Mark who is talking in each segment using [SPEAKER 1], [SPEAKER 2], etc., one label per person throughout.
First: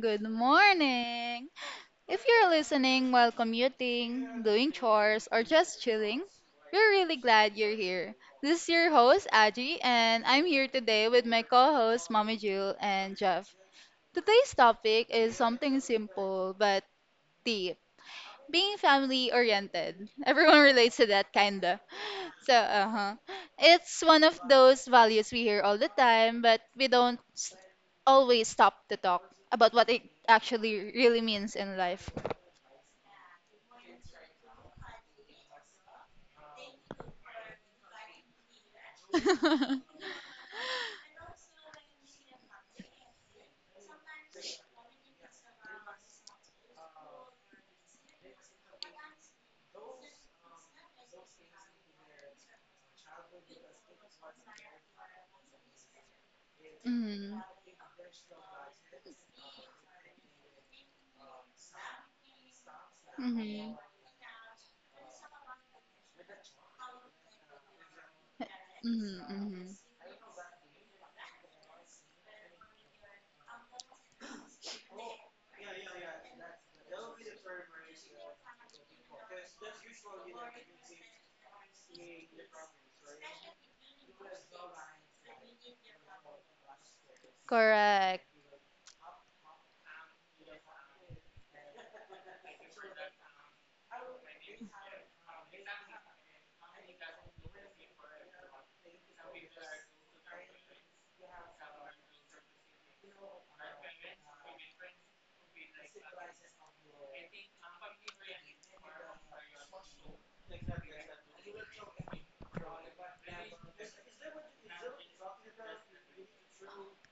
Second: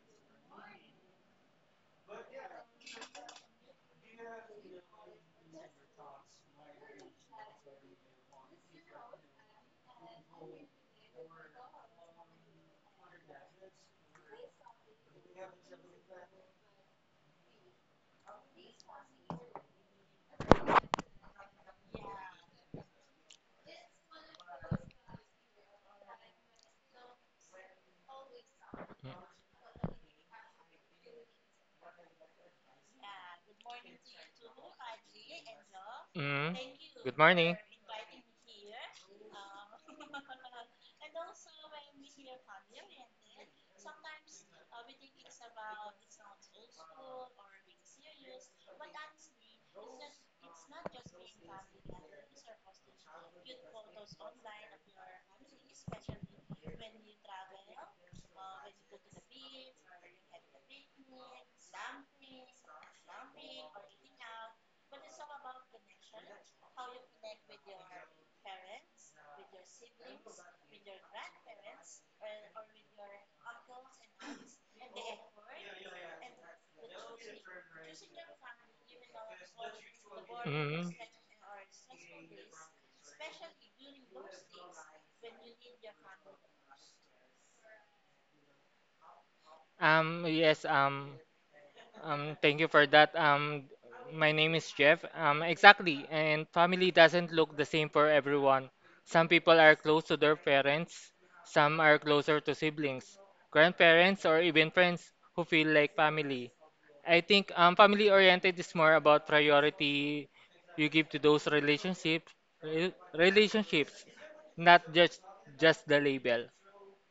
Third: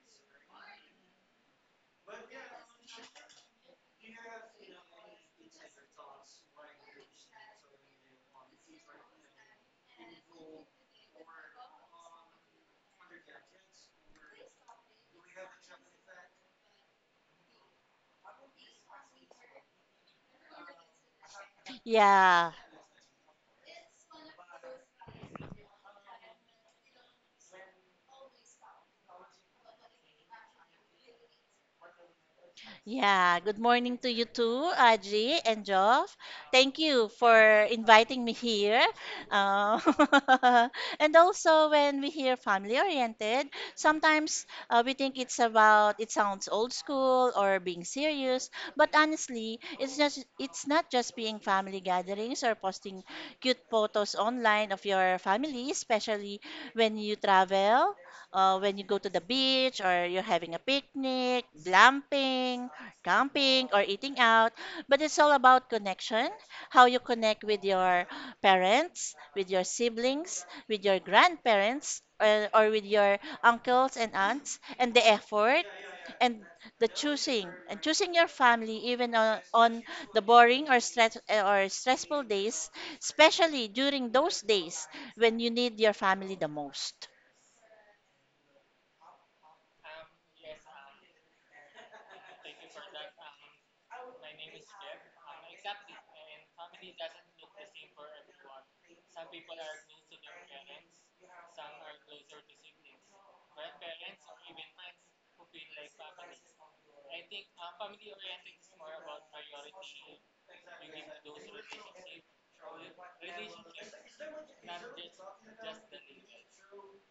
[SPEAKER 1] good morning. If you're listening while commuting, doing chores, or just chilling, we're really glad you're here. This is your host, Aji, and I'm here today with my co hosts, Mommy Jill and Jeff. Today's topic is something simple but deep being family oriented. Everyone relates to that, kinda.
[SPEAKER 2] Yeah.
[SPEAKER 1] So, uh-huh. It's one of those values we hear all the time, but we don't always stop to talk about what it actually really means in life.
[SPEAKER 2] Yeah, good morning to you too, Audrey and Geoff.
[SPEAKER 3] Mm.
[SPEAKER 2] Thank you
[SPEAKER 3] Good morning.
[SPEAKER 2] for inviting me here.
[SPEAKER 1] mm-hmm.
[SPEAKER 2] Uh, and also, when we hear family oriented, sometimes we think it sounds old school or being serious, but honestly, it's not just being family gatherings or posting cute photos online of your family, especially when you travel when you go to the beach or you're having a picnic, glamping, camping
[SPEAKER 1] Mm-hmm.
[SPEAKER 2] or eating out, but it's all about connection, how you connect with your parents, with your
[SPEAKER 1] Mm-hmm.
[SPEAKER 2] siblings, with your grandparents, or with your uncles and aunts, and the effort and the choosing and choosing your family even on the boring
[SPEAKER 3] Mm.
[SPEAKER 2] or stressful days, especially during those days when you need your family the most.
[SPEAKER 1] Correct.
[SPEAKER 3] Um, yes, um, thank you for that. My name is Jeff. Exactly. And family doesn't look the same for everyone. Some people are close to their parents, some are closer to siblings, grandparents, or even friends who feel like family. I think family oriented is more about priority you give to those relationships, not just just the label.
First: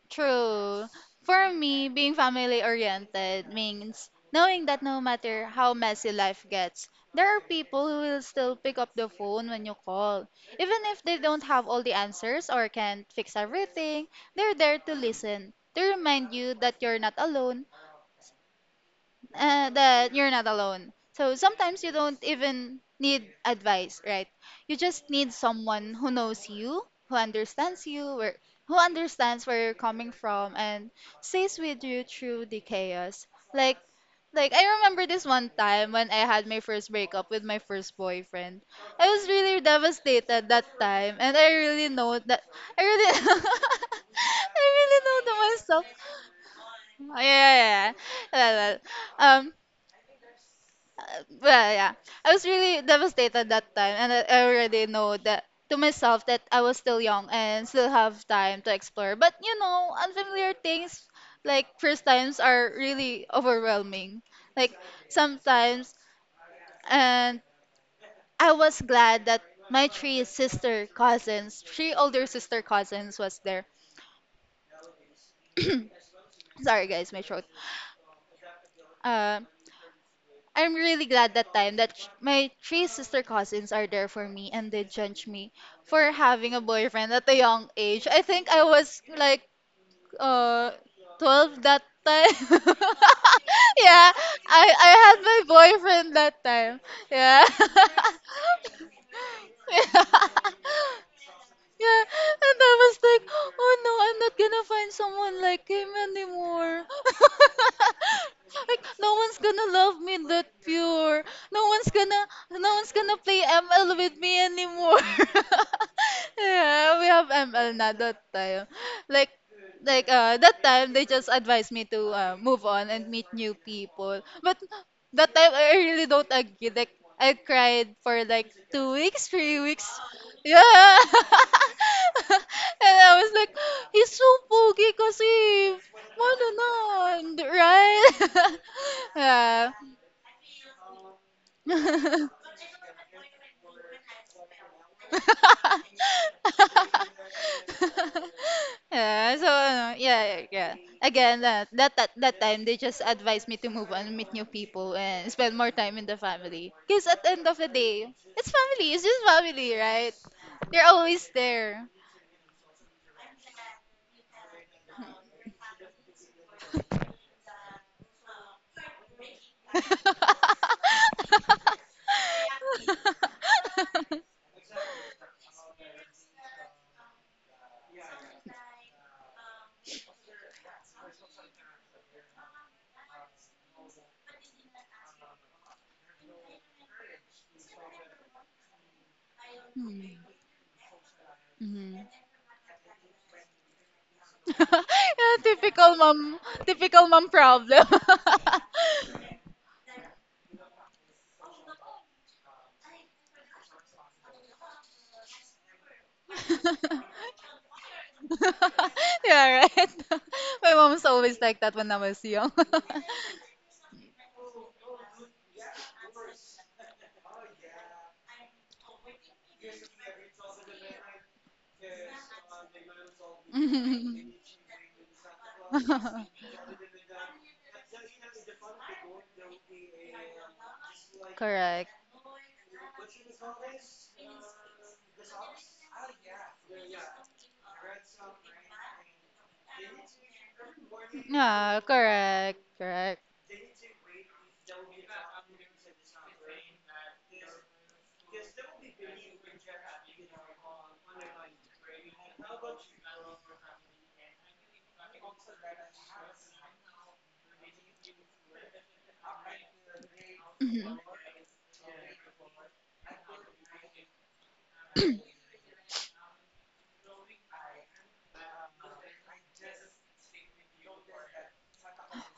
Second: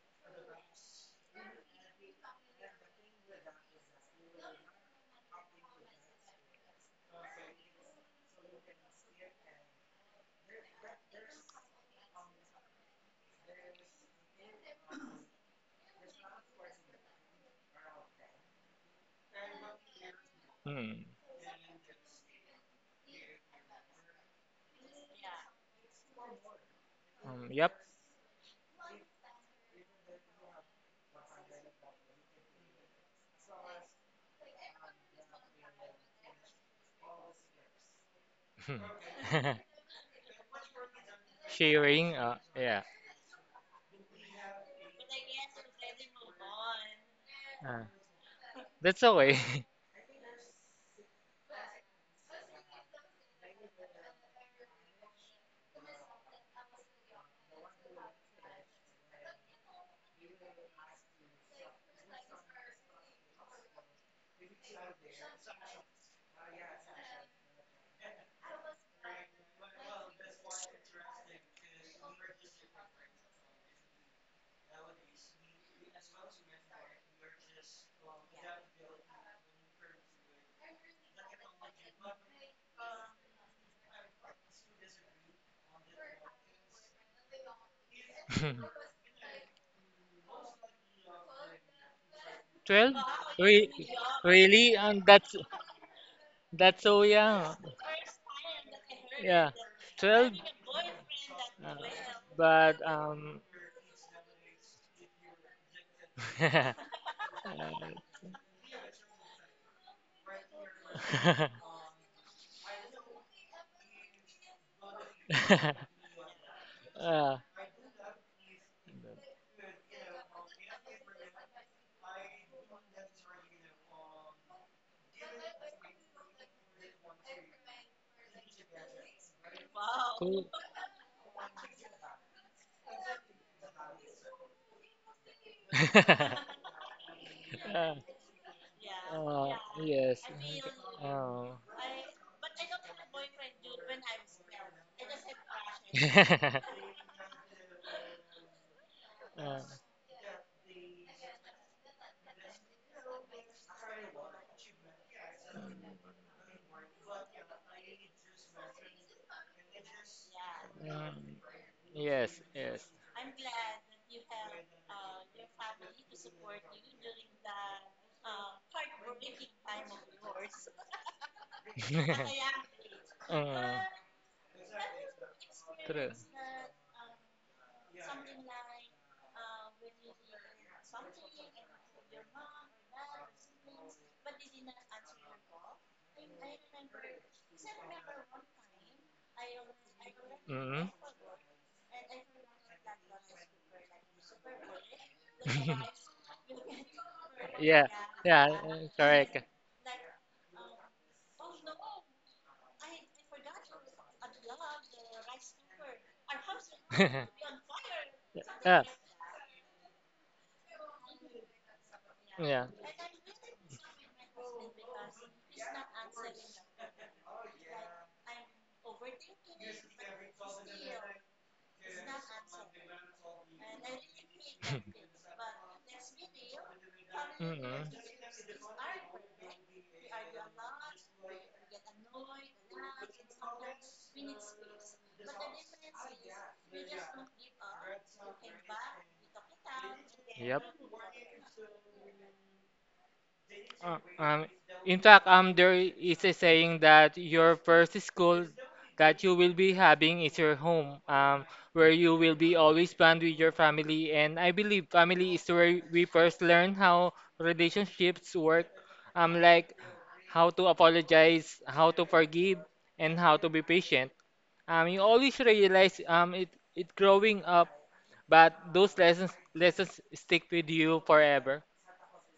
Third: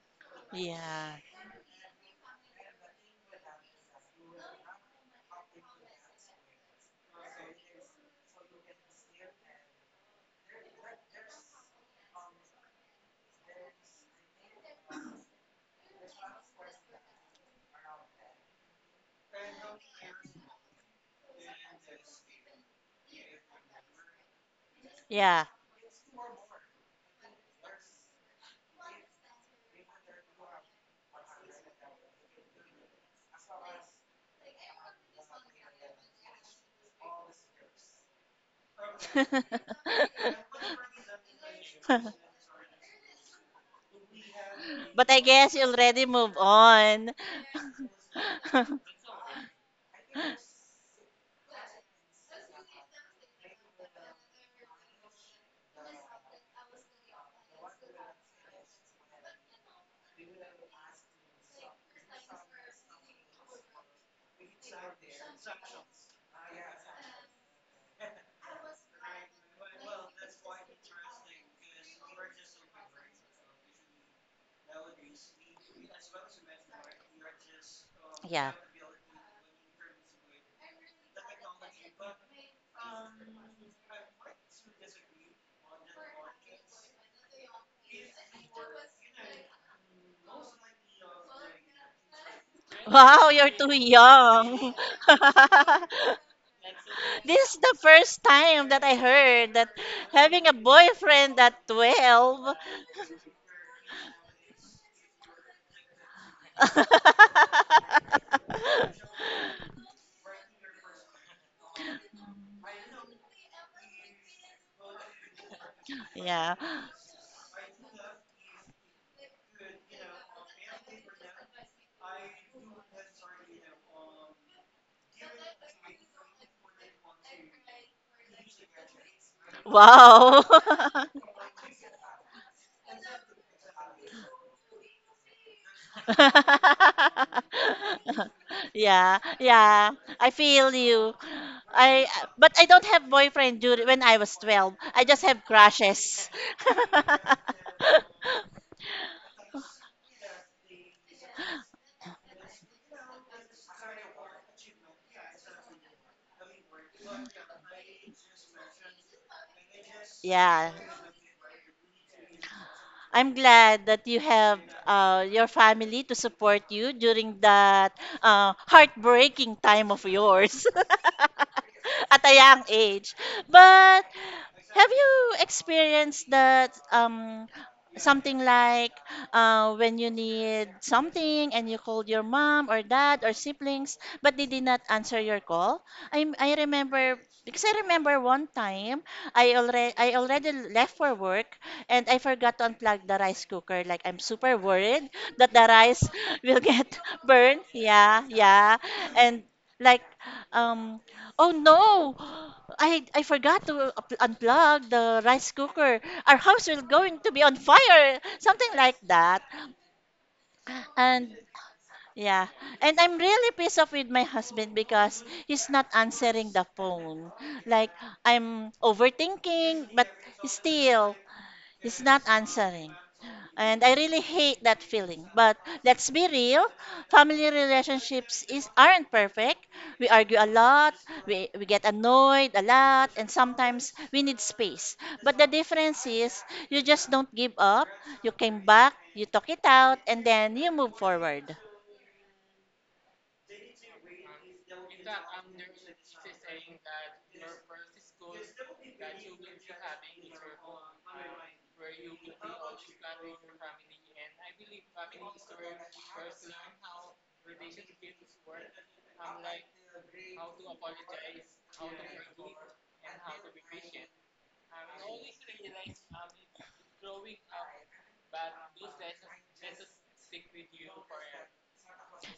[SPEAKER 1] True.
[SPEAKER 2] Yeah.
[SPEAKER 1] For me, being family oriented means knowing that no matter how messy life gets, there are people who will still pick up the phone when you call. Even if they don't have all the answers or can't fix everything, they're there to listen, to remind you that you're not alone.
[SPEAKER 3] Hmm.
[SPEAKER 1] So sometimes you don't even need advice, right? You just need
[SPEAKER 2] Yeah.
[SPEAKER 1] someone who knows you, who
[SPEAKER 3] Yep.
[SPEAKER 1] understands you, where who understands where you're coming from and stays with you through the chaos. Like like I remember this one time when I had my first breakup with my first boyfriend. I was really devastated that time and I really
[SPEAKER 3] Sharing.
[SPEAKER 1] know that I
[SPEAKER 3] Yeah.
[SPEAKER 1] really I really
[SPEAKER 2] But I
[SPEAKER 1] know to
[SPEAKER 2] guess you
[SPEAKER 1] myself.
[SPEAKER 2] already move on.
[SPEAKER 1] Yeah, yeah,
[SPEAKER 3] uh.
[SPEAKER 1] yeah. Well,
[SPEAKER 3] That's a
[SPEAKER 1] well.
[SPEAKER 3] way.
[SPEAKER 1] Um, uh, yeah. I was really devastated that time, and I already know that to myself that I was still young and still have time to explore. But you know, unfamiliar things like first times are really overwhelming. Like sometimes, and I was glad that my three sister cousins, three older sister cousins, was there. Sorry, guys, my throat.
[SPEAKER 2] Yeah.
[SPEAKER 1] Um, I'm really glad that time that my three sister cousins are there for me and they judge me for having a boyfriend at a young age. I think I was like uh 12 that time.
[SPEAKER 3] 12?
[SPEAKER 2] Wow, you're
[SPEAKER 3] Re
[SPEAKER 2] too
[SPEAKER 1] yeah, I
[SPEAKER 2] young.
[SPEAKER 3] Really?
[SPEAKER 1] I had my boyfriend that time.
[SPEAKER 3] That's so
[SPEAKER 1] Yeah.
[SPEAKER 2] This is
[SPEAKER 3] young.
[SPEAKER 2] the first time that I
[SPEAKER 3] Yeah.
[SPEAKER 2] heard that,
[SPEAKER 1] yeah.
[SPEAKER 3] 12?
[SPEAKER 2] having a boyfriend at
[SPEAKER 3] Uh,
[SPEAKER 1] Yeah,
[SPEAKER 2] 12.
[SPEAKER 1] and I
[SPEAKER 3] but
[SPEAKER 1] was like, oh no, I'm not gonna find someone like him anymore. like, no one's gonna love me that pure. No one's gonna, no one's gonna play ML with me anymore.
[SPEAKER 2] Yeah.
[SPEAKER 1] yeah, we have
[SPEAKER 3] uh,
[SPEAKER 1] ML now that time. Like, that time they just advised me to move on and meet new people. But that time I really don't agree. Like, I cried for like 2 weeks, 3 weeks
[SPEAKER 3] cool.
[SPEAKER 2] Wow.
[SPEAKER 1] yeah. and I was like, he's so pogi kasi. Ano na,
[SPEAKER 3] uh,
[SPEAKER 1] right?
[SPEAKER 2] Yeah,
[SPEAKER 3] uh,
[SPEAKER 1] yeah.
[SPEAKER 2] yeah.
[SPEAKER 3] yes.
[SPEAKER 2] I feel you.
[SPEAKER 3] Oh.
[SPEAKER 2] I But I don't have boyfriend during when I was 12. I just have crushes.
[SPEAKER 1] yeah, so
[SPEAKER 3] uh,
[SPEAKER 1] ano, yeah, yeah. yeah. Again, that time they just advised me to move on, meet new people, and spend more time in the family. Because at the end of the day, it's family. It's just family, right?
[SPEAKER 2] Yeah.
[SPEAKER 1] They're always
[SPEAKER 3] mm,
[SPEAKER 1] there.
[SPEAKER 3] yes, yes.
[SPEAKER 2] I'm glad that you have your family to support you during that heartbreaking time of yours at a young age.
[SPEAKER 3] uh,
[SPEAKER 2] But have you
[SPEAKER 3] True.
[SPEAKER 2] experienced that, something like when you need something and you called your mom or dad or siblings but they did not answer your call? I remember, because I remember one time I already
[SPEAKER 1] Mm,
[SPEAKER 2] I already
[SPEAKER 3] Mm-hmm.
[SPEAKER 2] left for work
[SPEAKER 1] mhm.
[SPEAKER 2] and I forgot to unplug the rice cooker. Like, I'm super worried
[SPEAKER 1] Yeah,
[SPEAKER 2] that the rice will get
[SPEAKER 1] typical mom
[SPEAKER 2] burned.
[SPEAKER 3] Yeah,
[SPEAKER 1] problem.
[SPEAKER 2] Yeah,
[SPEAKER 3] yeah,
[SPEAKER 2] yeah.
[SPEAKER 3] correct.
[SPEAKER 2] And like, um oh no! I forgot to unplug the rice cooker. Our house is going to be on fire, something
[SPEAKER 3] Yeah,
[SPEAKER 2] like that.
[SPEAKER 1] Yeah, right. My mom's
[SPEAKER 2] And,
[SPEAKER 1] always like that when I was
[SPEAKER 2] yeah,
[SPEAKER 1] young.
[SPEAKER 3] yeah.
[SPEAKER 2] and I'm really pissed off with my husband because he's not answering the phone. Like, I'm overthinking, but still, he's not answering. And I really
[SPEAKER 1] Mhm.
[SPEAKER 2] hate that feeling. But let's be real, family
[SPEAKER 3] Mm.
[SPEAKER 2] relationships is aren't perfect. We argue a lot, we get
[SPEAKER 1] Correct.
[SPEAKER 2] annoyed a lot, and sometimes we need space. But the difference is, you just don't give up, you came back, you talk it out, and then
[SPEAKER 3] Yep.
[SPEAKER 2] you move forward.
[SPEAKER 1] Yeah, correct. Correct.
[SPEAKER 3] Uh, um, in fact, there is a saying that your first school that you will be having is your home, where you will be always planned with your family. And I believe family is where we first learn how relationships work, like how to
[SPEAKER 1] Mhm.
[SPEAKER 3] apologize, how to forgive, and how to be patient. You always realize it growing up, but those lessons stick with you forever.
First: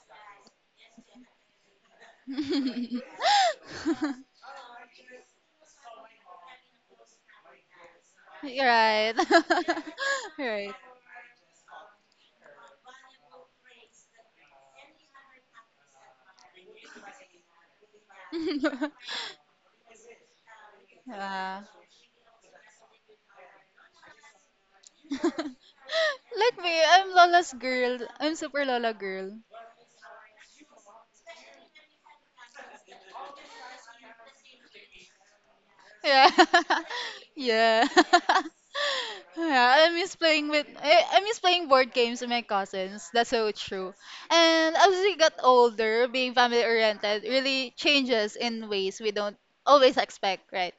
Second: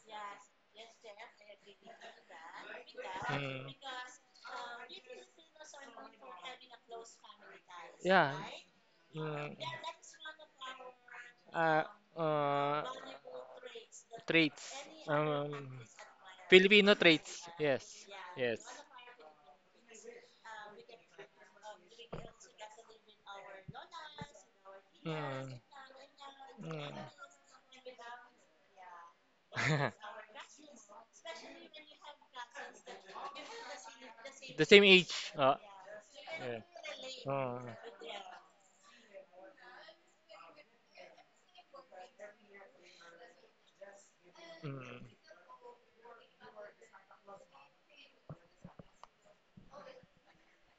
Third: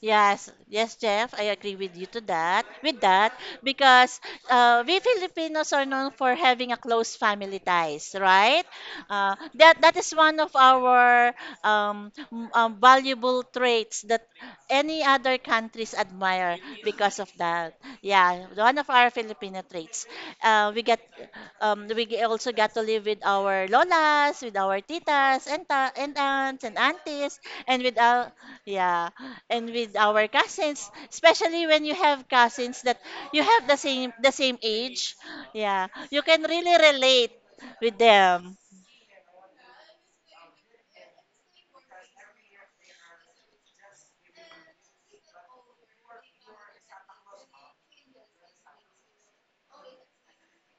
[SPEAKER 2] Yes, yes, Jeff, I agree with you to that. With that,
[SPEAKER 3] Mm.
[SPEAKER 2] because we Filipinos are known for having a close family ties,
[SPEAKER 3] Yeah.
[SPEAKER 2] right?
[SPEAKER 1] You're right.
[SPEAKER 2] Uh,
[SPEAKER 3] Mm.
[SPEAKER 2] that that is one
[SPEAKER 1] You're
[SPEAKER 2] of
[SPEAKER 1] right.
[SPEAKER 2] our
[SPEAKER 3] Uh, uh,
[SPEAKER 2] valuable traits that
[SPEAKER 3] Traits.
[SPEAKER 2] any other
[SPEAKER 3] Um,
[SPEAKER 2] countries admire
[SPEAKER 3] Filipino
[SPEAKER 2] because of
[SPEAKER 3] traits.
[SPEAKER 2] that.
[SPEAKER 3] Yes.
[SPEAKER 2] Yeah,
[SPEAKER 3] Yes.
[SPEAKER 2] one of our Filipino traits. We
[SPEAKER 1] Yeah.
[SPEAKER 2] also got to live with our lolas, with our titas
[SPEAKER 3] Mm.
[SPEAKER 2] and
[SPEAKER 1] Like
[SPEAKER 2] aunts and
[SPEAKER 1] me,
[SPEAKER 3] Mm.
[SPEAKER 1] I'm
[SPEAKER 2] aunties,
[SPEAKER 1] Lola's
[SPEAKER 2] and with
[SPEAKER 1] girl.
[SPEAKER 2] our,
[SPEAKER 1] I'm super Lola
[SPEAKER 2] yeah,
[SPEAKER 1] girl.
[SPEAKER 2] and with our cousins. Especially when you have cousins that you have the same
[SPEAKER 3] The same age.
[SPEAKER 2] age. Yeah, you
[SPEAKER 1] Yeah.
[SPEAKER 2] can
[SPEAKER 3] Yeah.
[SPEAKER 2] really relate
[SPEAKER 3] Mm.
[SPEAKER 1] yeah.
[SPEAKER 2] with them.
[SPEAKER 1] yeah. I miss playing with I miss playing board games with my cousins. That's so true. And as
[SPEAKER 3] Mm.
[SPEAKER 1] we got older, being family oriented really changes in ways we don't always expect, right?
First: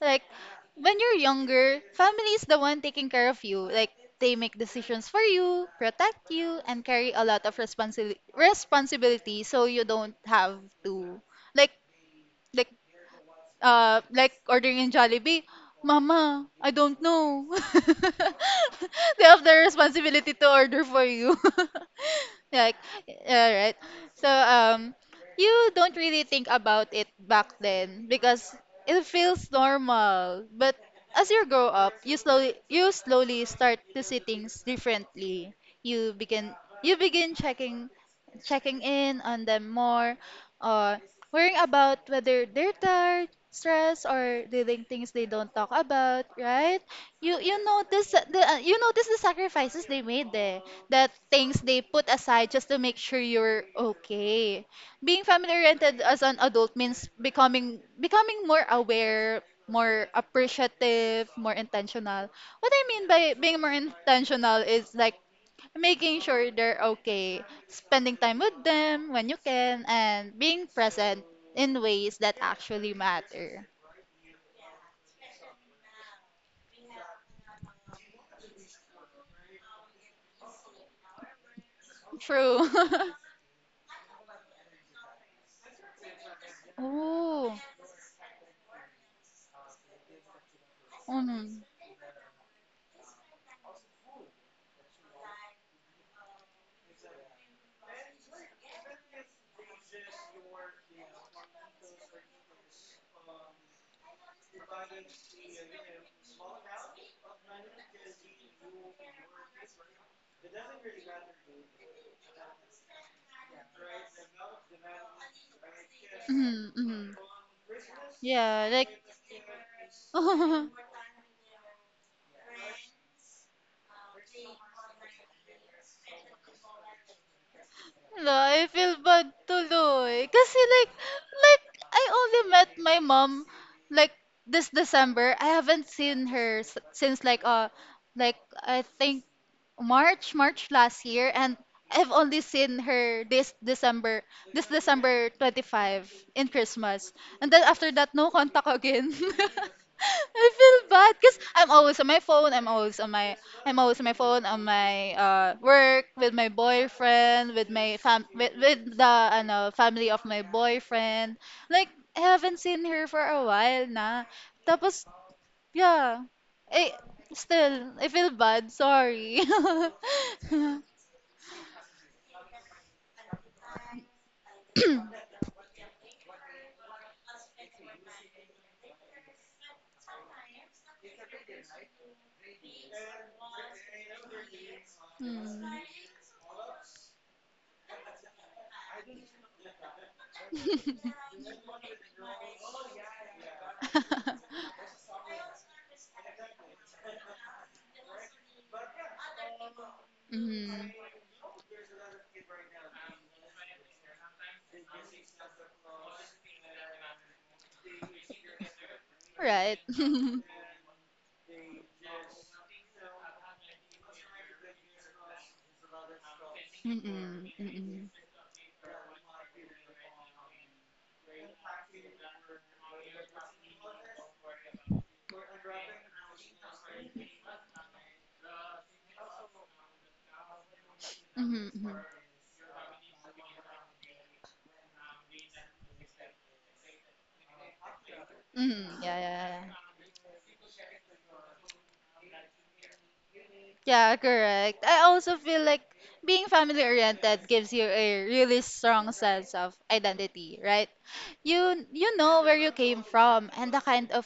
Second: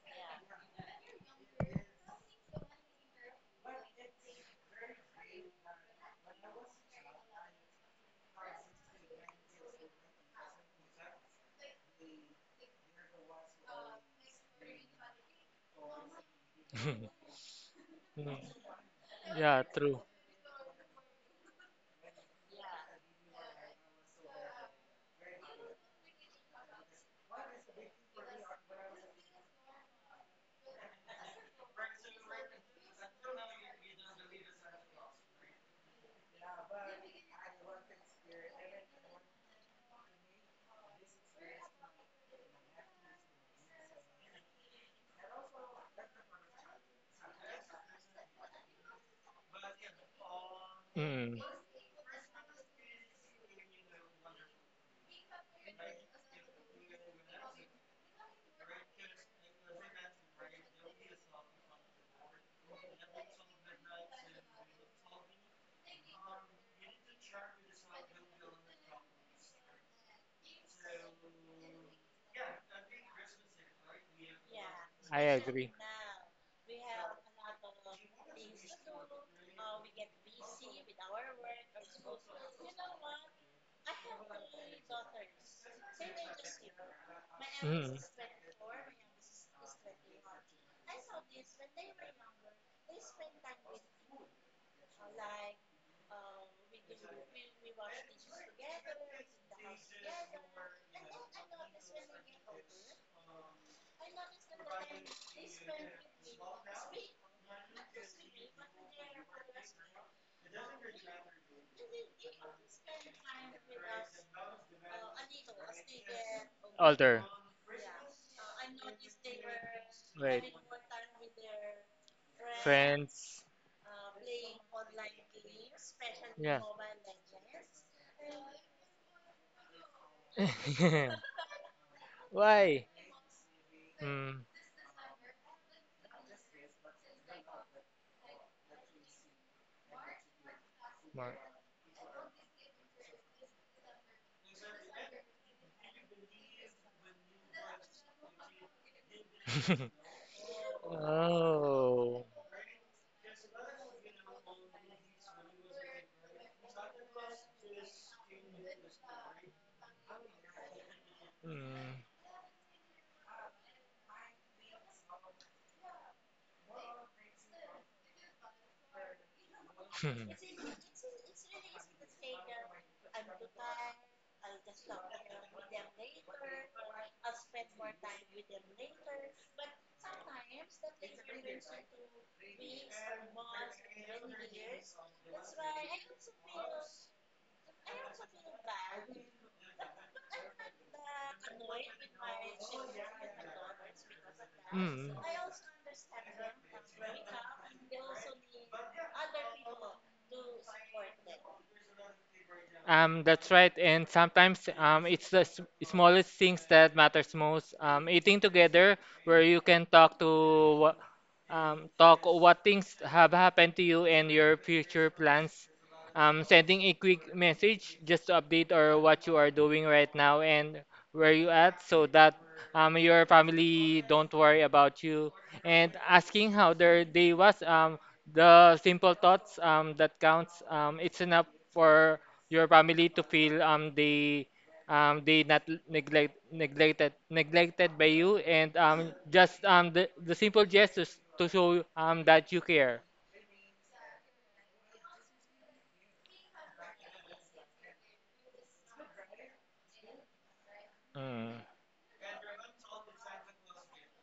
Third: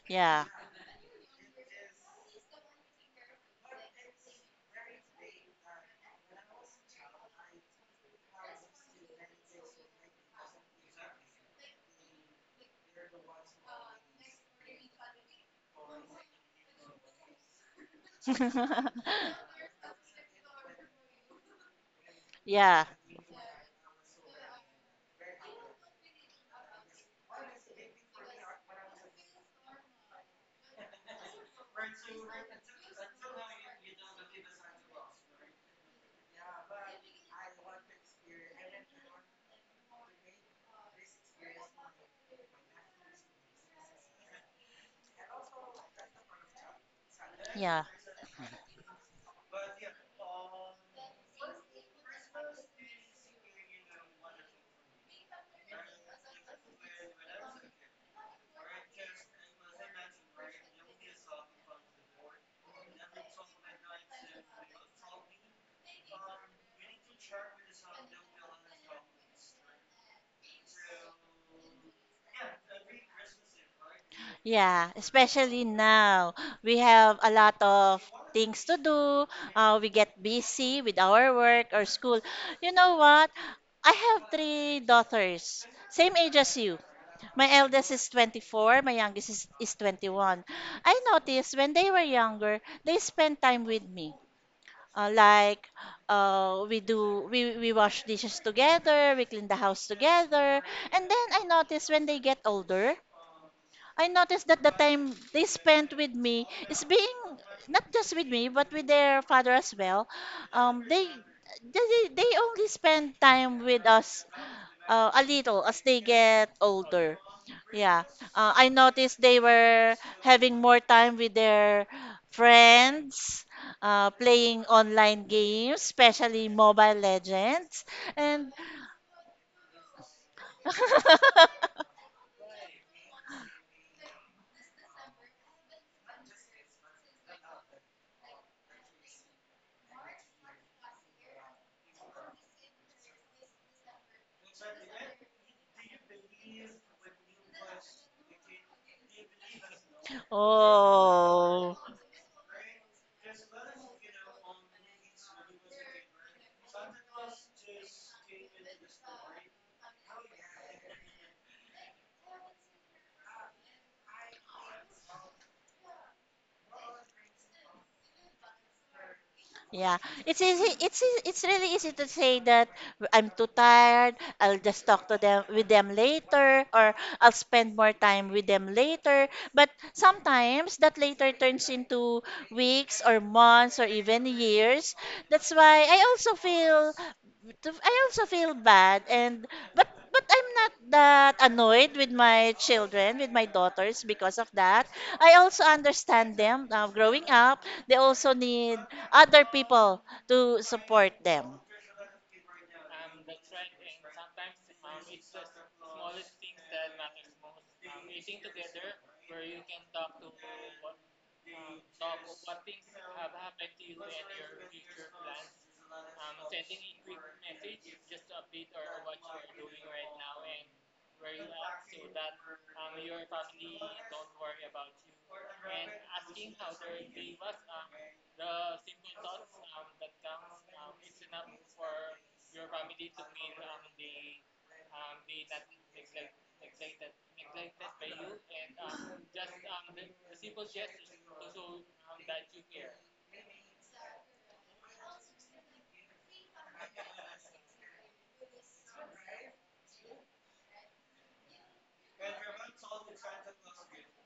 [SPEAKER 1] Like
[SPEAKER 2] Yeah,
[SPEAKER 1] when you're younger, family is the one taking care of you. Like they make decisions for you, protect you, and carry a lot of responsibility so you don't have to like like like ordering in Jollibee, Mama, I don't know.
[SPEAKER 3] Mm.
[SPEAKER 1] they have the
[SPEAKER 3] Yeah, true.
[SPEAKER 1] responsibility to order for you. like,
[SPEAKER 2] yeah.
[SPEAKER 1] all right. So, you don't really think about it back then because it feels normal. But as you grow up, you slowly start to see things differently. You begin you begin checking in on them more, or worrying about whether they're tired, stressed, or dealing things they don't talk about, right? You
[SPEAKER 2] Yeah.
[SPEAKER 1] notice the you notice the sacrifices they made there, the
[SPEAKER 3] Mm.
[SPEAKER 1] things they put aside just to make sure you're okay. Being family oriented as an adult means becoming more aware, more appreciative, more intentional. What I mean by being more intentional is like making sure they're okay, spending time with them when you can, and being present in ways that actually matter.
[SPEAKER 2] Yeah,
[SPEAKER 3] I
[SPEAKER 2] especially
[SPEAKER 3] agree.
[SPEAKER 2] now. We have a lot of things to do. We get busy with our work or school.
[SPEAKER 1] True.
[SPEAKER 2] You know what? I have three daughters, same age as you. My
[SPEAKER 1] oh.
[SPEAKER 2] eldest
[SPEAKER 3] Mm.
[SPEAKER 2] is 24, my youngest is 21. I noticed
[SPEAKER 1] Mm.
[SPEAKER 2] when they were younger, they spent time with me. Like, we wash dishes together, we clean the house together. And then I noticed when they get older, I noticed that the time they spent with me is being not just with me but with their father as well. Um, they they only spend time with us a little as they get
[SPEAKER 1] Mm, mm.
[SPEAKER 2] older.
[SPEAKER 3] Older,
[SPEAKER 2] Yeah, I
[SPEAKER 1] Yeah, like,
[SPEAKER 2] noticed they were
[SPEAKER 3] right?
[SPEAKER 2] having
[SPEAKER 1] la,
[SPEAKER 2] more time with their friends,
[SPEAKER 3] Friends.
[SPEAKER 2] playing online games, especially
[SPEAKER 3] Yeah.
[SPEAKER 2] Mobile Legends, and
[SPEAKER 1] I feel bad tuloy. I only met
[SPEAKER 3] Why?
[SPEAKER 1] my mom, like,
[SPEAKER 3] Mm.
[SPEAKER 1] this December. I haven't seen her since like, like, I think March, March last year,
[SPEAKER 3] Mark.
[SPEAKER 1] and I've only seen her this December, this December 25 in Christmas. And then after that, no contact again. I feel bad because I'm
[SPEAKER 2] oh.
[SPEAKER 1] always on my
[SPEAKER 3] Oh.
[SPEAKER 1] phone. I'm always on my phone on my work with my boyfriend with my with the ano, family of my boyfriend. Like
[SPEAKER 3] Mm.
[SPEAKER 1] I haven't seen her for a while na. Tapos yeah. Eh, still, I feel bad. Sorry.
[SPEAKER 2] Yeah, it's easy. It's really easy to say that I'm too tired. I'll just talk to them, with them later, or I'll spend more time with them later. But sometimes that later turns into weeks or months or even years. That's
[SPEAKER 1] Hmm.
[SPEAKER 2] why I also feel bad, and but I'm not that annoyed with my children, with my daughters, because of that. I also understand them. Now, growing up, they also need
[SPEAKER 3] Mm.
[SPEAKER 2] other people to
[SPEAKER 1] Mhm.
[SPEAKER 2] support them.
[SPEAKER 3] That's right. And sometimes it's the smallest things that matters most. Eating together, where you
[SPEAKER 1] Right.
[SPEAKER 3] can talk
[SPEAKER 1] Mm-mm,
[SPEAKER 3] to talk what things have happened to you and your future plans. Sending a quick message
[SPEAKER 1] mm-mm.
[SPEAKER 3] just to update or what you are doing right now and where you at, so that your family don't worry about you. And asking how their day was. The simple thoughts that counts. It's enough
[SPEAKER 1] Mhm, mhm. Mhm,
[SPEAKER 3] for your family to feel they not neglected by you, and
[SPEAKER 1] Yeah, yeah, yeah.
[SPEAKER 3] just the simple gestures to show that you care.
[SPEAKER 1] Yeah, correct. I also feel like being family oriented gives you a really strong sense of identity, right?
[SPEAKER 3] Mm.
[SPEAKER 1] You know where you came from and the kind of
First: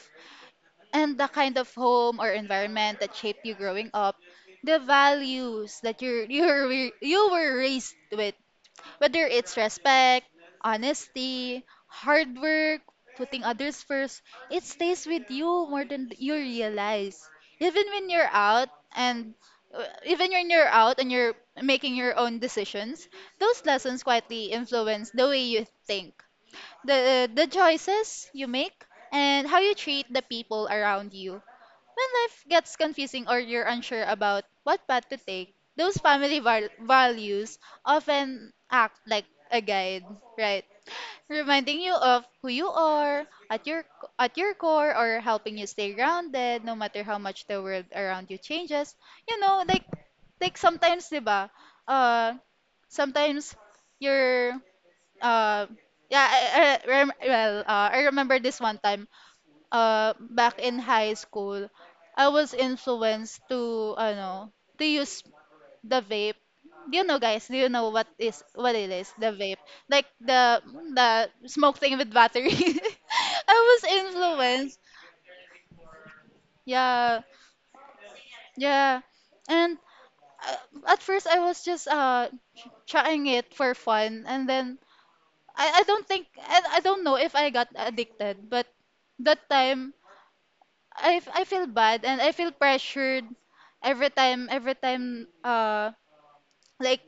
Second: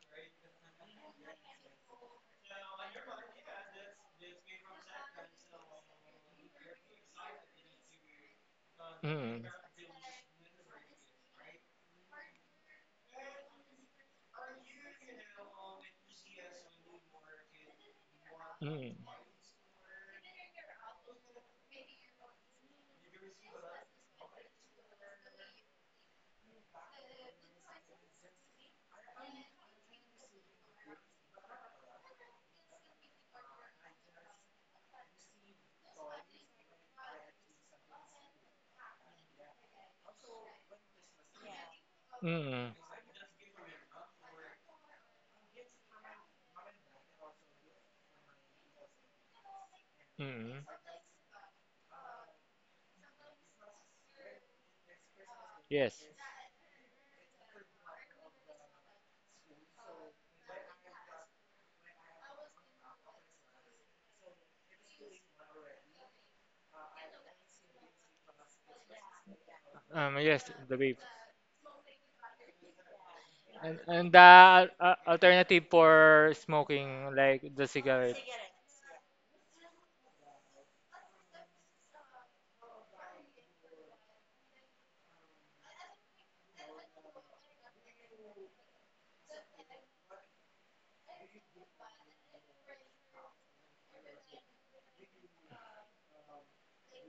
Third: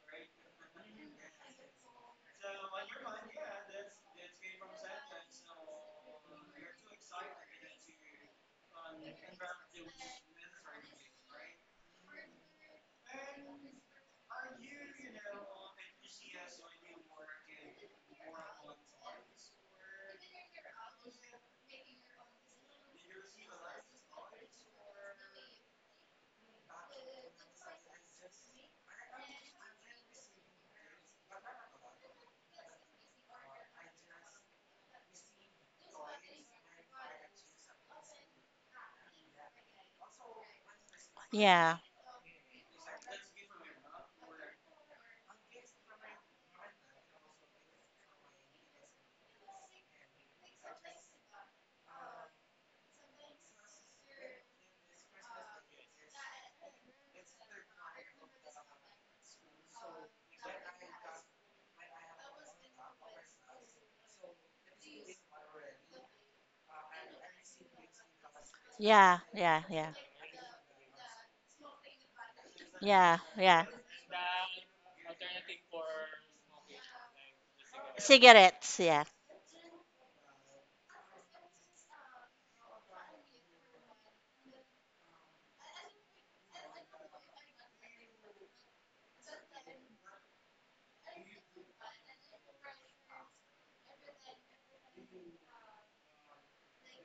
[SPEAKER 1] and the kind of home or environment that shaped you growing up, the values that you're you were raised with, whether
[SPEAKER 3] Mm.
[SPEAKER 1] it's respect, honesty, hard work, putting others first, it stays with you more than you realize. Even when you're out
[SPEAKER 3] Mm.
[SPEAKER 1] and Even when you're out and you're making your own decisions, those lessons quietly influence the way you think, the choices you make, and how you treat the people around you. When life gets confusing or you're unsure about what path to take, those family values often act like a guide, right?
[SPEAKER 2] Yeah,
[SPEAKER 1] Reminding you of who you
[SPEAKER 3] Mm.
[SPEAKER 1] are at your core or helping you stay grounded no matter how much the world around you changes. You know, like
[SPEAKER 3] Mm.
[SPEAKER 1] sometimes, 'di ba? Uh sometimes you're uh
[SPEAKER 3] Yes.
[SPEAKER 1] yeah, I remember this one time back in high school, I was influenced to, ano, to use the vape. Do you know, guys? Do you know what it is?
[SPEAKER 2] yeah,
[SPEAKER 1] The vape,
[SPEAKER 2] yeah, yeah,
[SPEAKER 1] like
[SPEAKER 3] Yes,
[SPEAKER 1] the
[SPEAKER 3] the vape.
[SPEAKER 1] smoke thing with battery.
[SPEAKER 2] yeah,
[SPEAKER 1] I
[SPEAKER 2] yeah.
[SPEAKER 1] was
[SPEAKER 3] And the
[SPEAKER 1] influenced.
[SPEAKER 3] alternative for smoking,
[SPEAKER 1] Yeah,
[SPEAKER 3] like the cigarette.
[SPEAKER 2] Cigarettes,
[SPEAKER 1] yeah.
[SPEAKER 2] yeah.
[SPEAKER 1] And at first, I was just trying it for fun, and then I don't know if I got addicted, but that time I feel bad and I feel pressured every time like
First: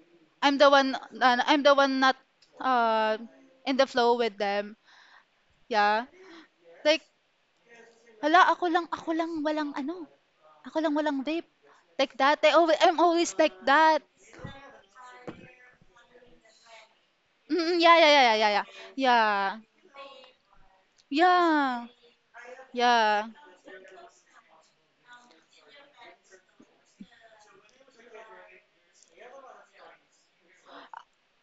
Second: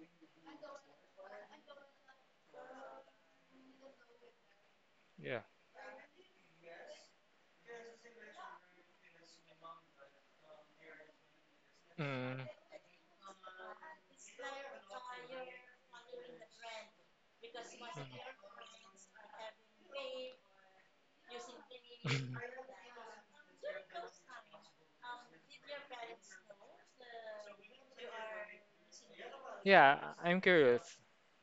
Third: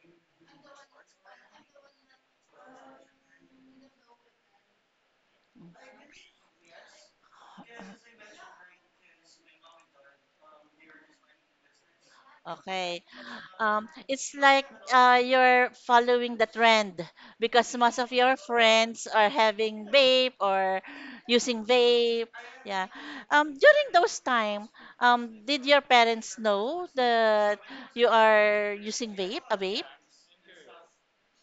[SPEAKER 1] I'm the one not uh in the flow with them.
[SPEAKER 3] Yeah.
[SPEAKER 1] Yeah. Like hala ako lang walang ano. Ako lang walang vape. Like
[SPEAKER 3] Mm.
[SPEAKER 1] that. I'm
[SPEAKER 2] Okay.
[SPEAKER 1] always like that.
[SPEAKER 2] It's like, you're following the trend because
[SPEAKER 1] Mm, yeah,
[SPEAKER 2] most
[SPEAKER 1] yeah,
[SPEAKER 2] of
[SPEAKER 1] yeah, yeah,
[SPEAKER 2] your
[SPEAKER 1] yeah, yeah.
[SPEAKER 2] friends are
[SPEAKER 1] Yeah.
[SPEAKER 2] having vape or using
[SPEAKER 1] Yeah.
[SPEAKER 2] vape. Yeah.
[SPEAKER 1] Yeah.
[SPEAKER 2] During those time, did your parents know that you are using vape, a vape?
[SPEAKER 3] Yeah, I'm curious.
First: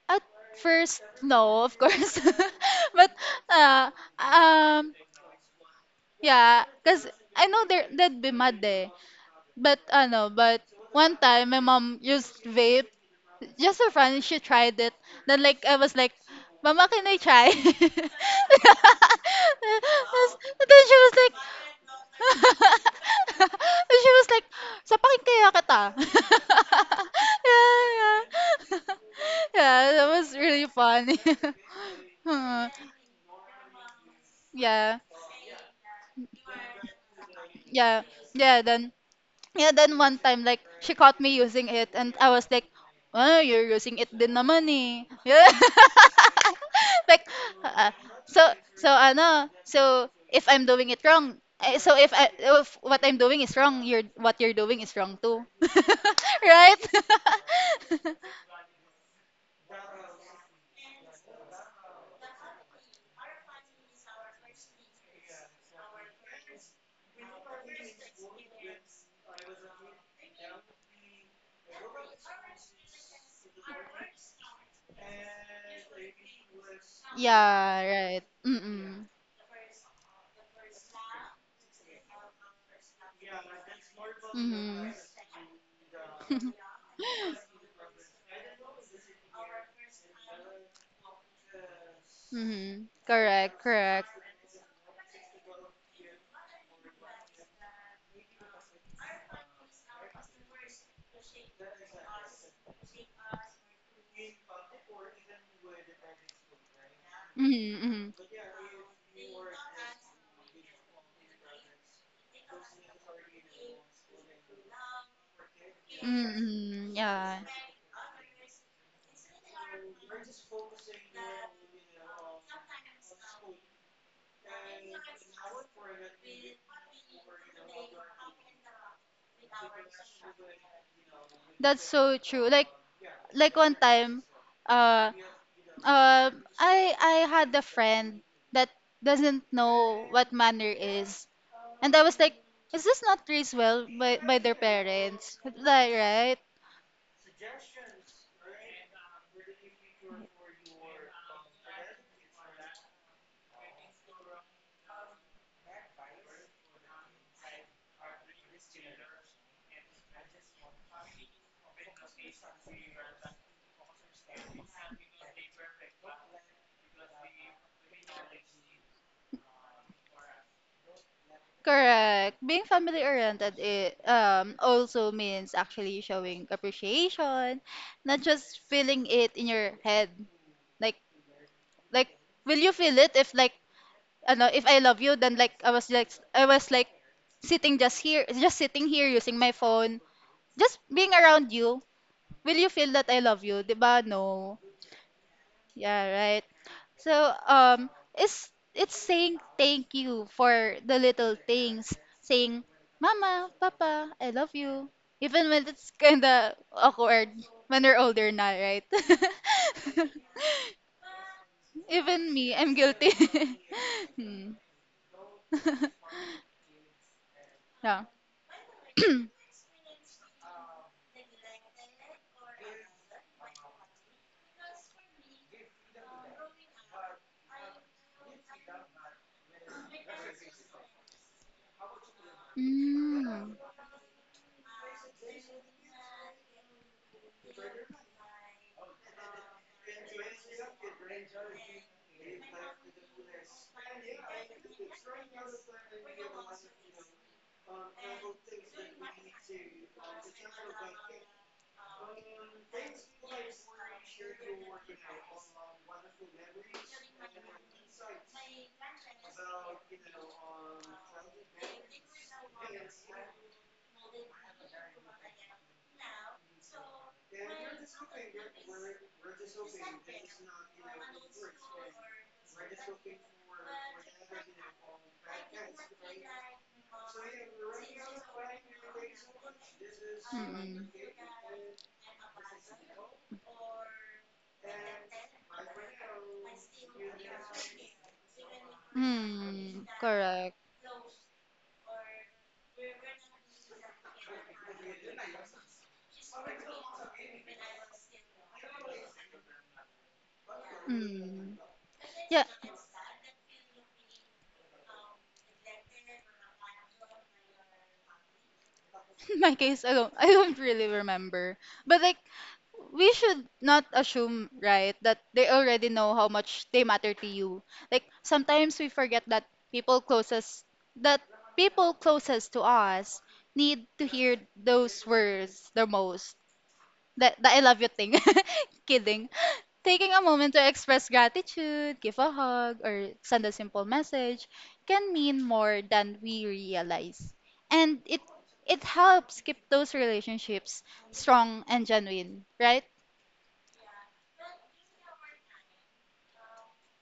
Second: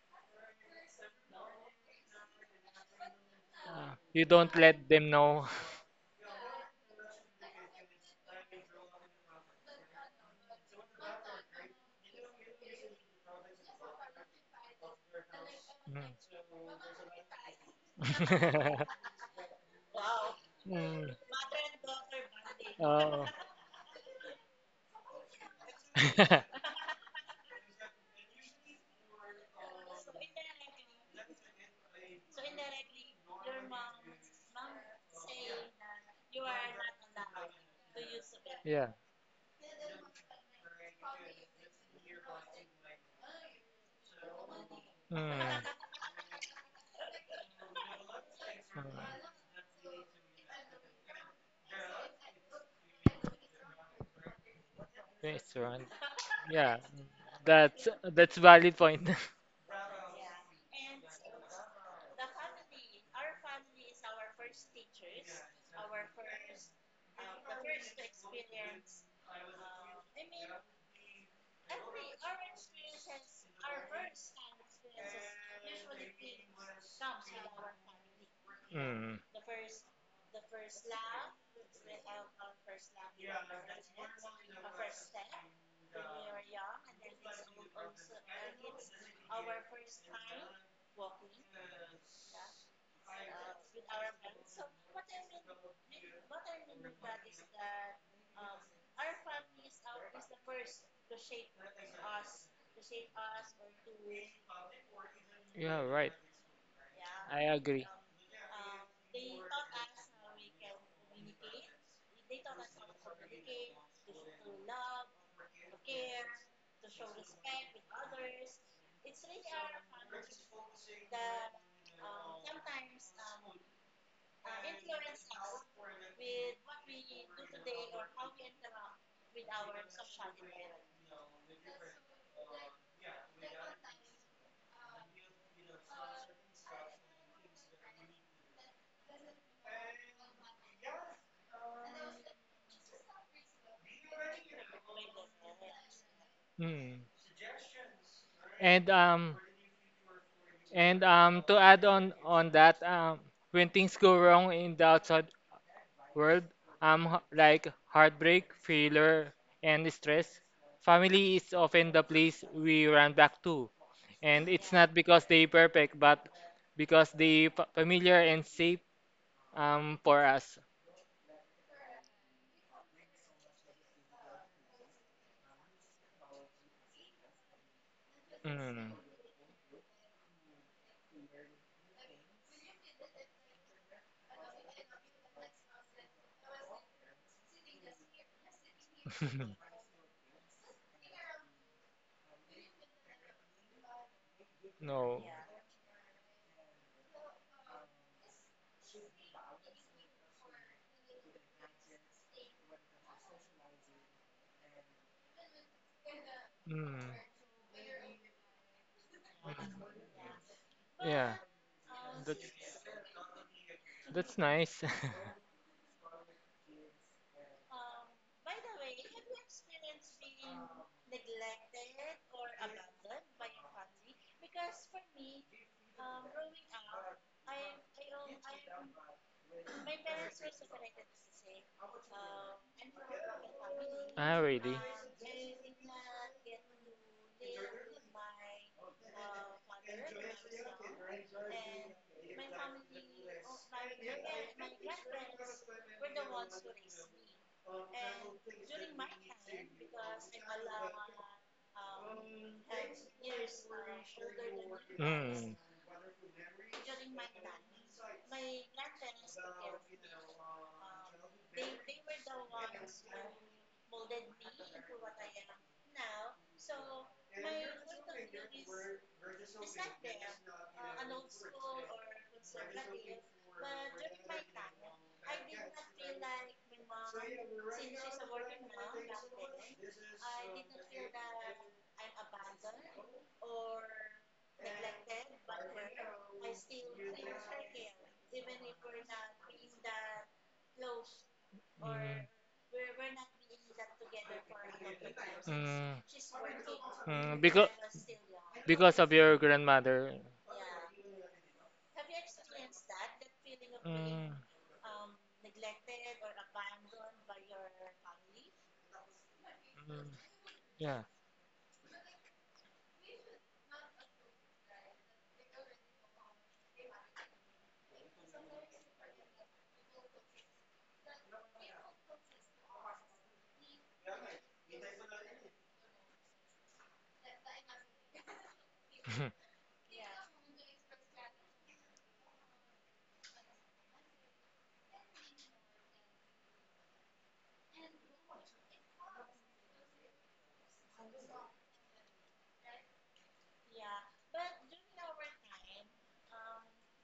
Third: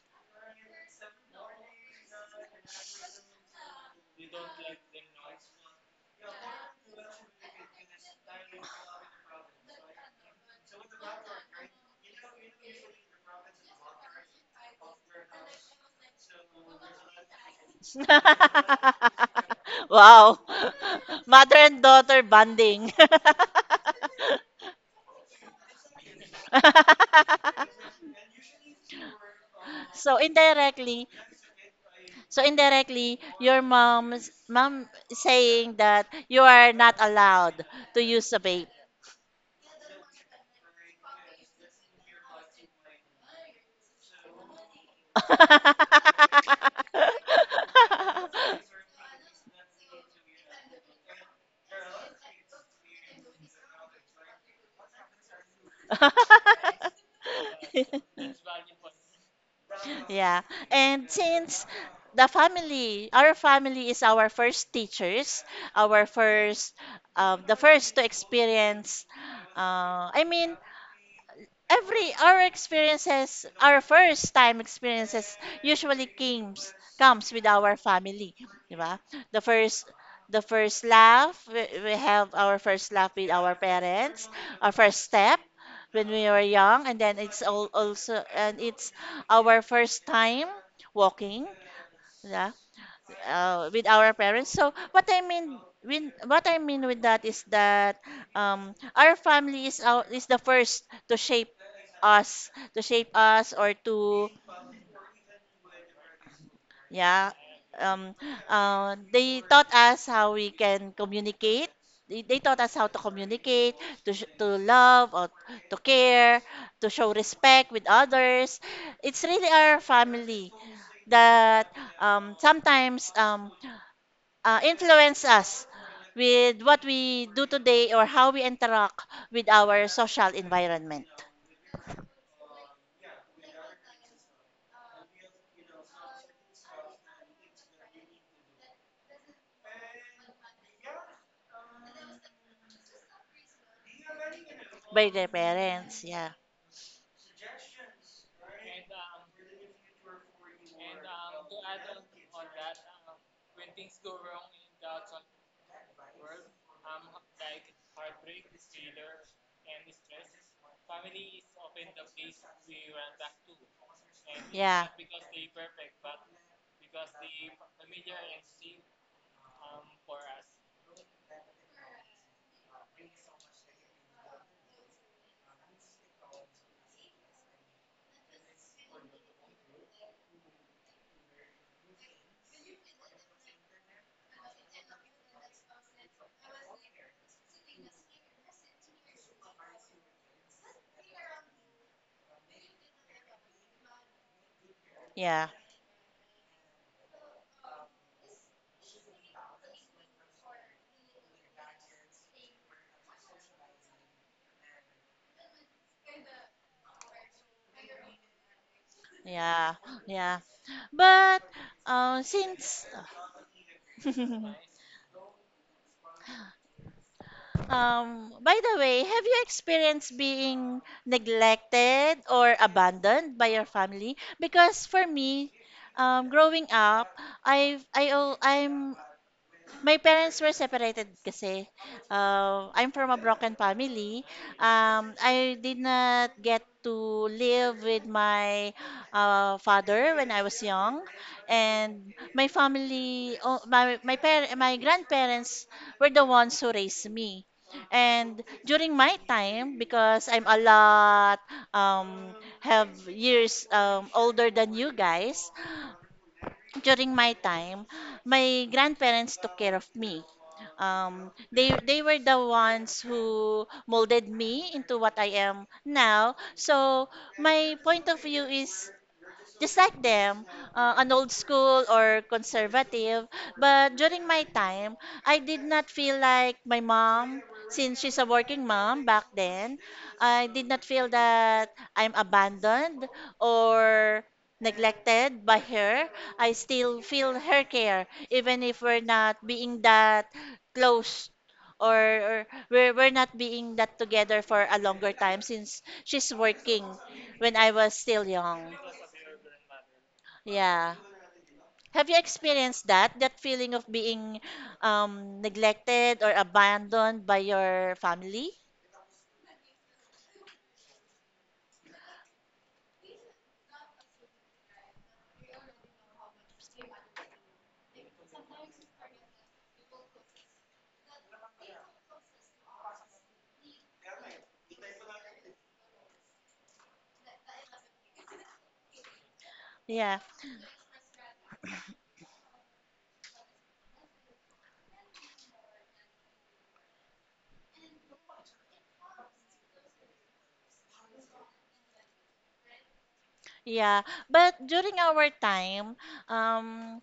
[SPEAKER 1] At first no, of course. but uh
[SPEAKER 3] You don't let
[SPEAKER 1] um
[SPEAKER 3] them know.
[SPEAKER 1] yeah, cuz I know they're, they'd be mad eh. But ano, but One time my mom used vape. Just for fun, she tried it. Then like I was
[SPEAKER 3] Mm.
[SPEAKER 1] like, Mama, can I try?
[SPEAKER 2] Wow.
[SPEAKER 1] And then she
[SPEAKER 3] Mm.
[SPEAKER 1] was like
[SPEAKER 2] Mother and daughter bonding.
[SPEAKER 3] Oh.
[SPEAKER 1] and she was like, Sapakin kaya kita. yeah, yeah. yeah, that
[SPEAKER 2] So
[SPEAKER 1] was really
[SPEAKER 2] indirectly,
[SPEAKER 1] funny.
[SPEAKER 2] so
[SPEAKER 1] Hmm.
[SPEAKER 2] indirectly, your mom's mom
[SPEAKER 1] yeah.
[SPEAKER 2] is saying that you are not allowed to
[SPEAKER 1] Yeah.
[SPEAKER 2] use a
[SPEAKER 1] Yeah,
[SPEAKER 2] vape.
[SPEAKER 3] Yeah.
[SPEAKER 1] then Yeah, then one time, like, she caught me using it, and I was like, oh, you're using it din naman eh. Yeah.
[SPEAKER 3] Mm.
[SPEAKER 1] like, ah, so,
[SPEAKER 3] Mm.
[SPEAKER 1] so, if I'm doing it wrong, if what I'm doing is wrong, what you're doing is wrong too.
[SPEAKER 3] Restaurant. Yeah.
[SPEAKER 1] right?
[SPEAKER 3] That's that's valid point.
[SPEAKER 2] Yeah. And since the family, our family is our first teachers, our first, the first to experience, I mean, our first time experiences usually comes with our
[SPEAKER 1] yeah, right.
[SPEAKER 2] family, di ba?
[SPEAKER 1] Mm-mm.
[SPEAKER 3] Mm.
[SPEAKER 2] The first the first laugh, we have our first laugh with our parents, our
[SPEAKER 1] Mm-hmm.
[SPEAKER 2] first step when we were young, and then it's all also and it's our first time walking, yeah,
[SPEAKER 1] mm-hmm. Correct,
[SPEAKER 2] with
[SPEAKER 1] correct.
[SPEAKER 2] our parents. So what I mean with that is that, our family is the first to shape us, or to,
[SPEAKER 3] Yeah, right.
[SPEAKER 2] yeah,
[SPEAKER 3] I agree.
[SPEAKER 1] Mm-hmm.
[SPEAKER 2] um,
[SPEAKER 1] Mm-hmm.
[SPEAKER 2] they taught us how we can communicate. They taught us how to communicate, to love, or to care, to
[SPEAKER 1] Mm-hmm,
[SPEAKER 2] show
[SPEAKER 1] Yeah.
[SPEAKER 2] respect with others. It's really our family that, sometimes, influence us with what we do today or how we interact with our social environment
[SPEAKER 1] That's so true. Like one time, uh, uh, I had a friend that doesn't know what manner is, and I was like, is this not raised well by their
[SPEAKER 2] by their
[SPEAKER 1] parents? Like,
[SPEAKER 2] parents. Yeah.
[SPEAKER 1] right?
[SPEAKER 3] Mm. And um and to add on that when things go wrong in the outside world. Like heartbreak, failure, and stress. Family is often the place we run back to, and it's
[SPEAKER 2] Yeah.
[SPEAKER 3] not because they perfect, but because they familiar and safe for us.
[SPEAKER 1] Correct. Being family oriented, it also means actually showing appreciation, not just
[SPEAKER 3] Mm.
[SPEAKER 1] feeling it in your head. Like, like, will you feel it if like, ano, if I love you, then I was like sitting just here, just sitting here using my phone just being around you, will you feel that I love you? 'Di ba? No.
[SPEAKER 3] No.
[SPEAKER 2] Yeah.
[SPEAKER 1] Yeah, right. So, um, it's saying thank you for the little things. Saying, Mama, Papa, I love you. Even when it's kinda
[SPEAKER 3] Mm. Mm.
[SPEAKER 1] awkward when we're older now, right?
[SPEAKER 2] Yeah. Yeah.
[SPEAKER 3] Yeah,
[SPEAKER 2] But
[SPEAKER 1] Even
[SPEAKER 3] that's
[SPEAKER 1] me, I'm
[SPEAKER 2] since
[SPEAKER 1] guilty.
[SPEAKER 3] that's
[SPEAKER 1] Hmm.
[SPEAKER 3] nice.
[SPEAKER 1] yeah.
[SPEAKER 2] um by the way, have you experienced being neglected or abandoned by your family? Because for me, growing up, I al- I'm my parents were separated kasi. I'm from a broken
[SPEAKER 1] Mm.
[SPEAKER 2] family.
[SPEAKER 3] Ah, really?
[SPEAKER 2] I did not get to live with my, father when I was young, and my family, oh, my par- my grandparents were the ones who raised me. And during my time, because I'm a lot, um, have years, older than you guys,
[SPEAKER 3] Mm.
[SPEAKER 2] during my time, my grandparents took care of me. They were the ones who molded me into what I am now. So my point of view is just like them, an old school or conservative. But during my time, I did not feel like my mom, since she's a working mom back then, I did not
[SPEAKER 1] Mm.
[SPEAKER 2] feel that I'm abandoned or neglected by her. I still feel her care, even if we're not being
[SPEAKER 1] Mm.
[SPEAKER 2] that
[SPEAKER 1] Correct.
[SPEAKER 2] close or,
[SPEAKER 3] Mm.
[SPEAKER 2] or we're not being that together for a longer time since
[SPEAKER 3] Mm.
[SPEAKER 2] she's working
[SPEAKER 3] Mm.
[SPEAKER 2] when I was still young.
[SPEAKER 3] Because of your grandmother.
[SPEAKER 2] Yeah.
[SPEAKER 1] Mm.
[SPEAKER 2] Have you
[SPEAKER 1] Yeah,
[SPEAKER 2] experienced that? That feeling of
[SPEAKER 3] Mm. Mm.
[SPEAKER 2] being, neglected or abandoned by your family?
[SPEAKER 1] my case alone. I don't really
[SPEAKER 3] Yeah.
[SPEAKER 1] remember. But like we should not assume, right, that they already know how much they matter to you. Like sometimes we forget that people closest that people closest to us need to hear those words the most. That the I love you thing. Kidding. Taking
[SPEAKER 2] Yeah.
[SPEAKER 1] a moment to express gratitude, give a hug, or send a simple message can mean more than we realize. And it helps keep those relationships strong and genuine, right?
[SPEAKER 2] Yeah. But during our time, um,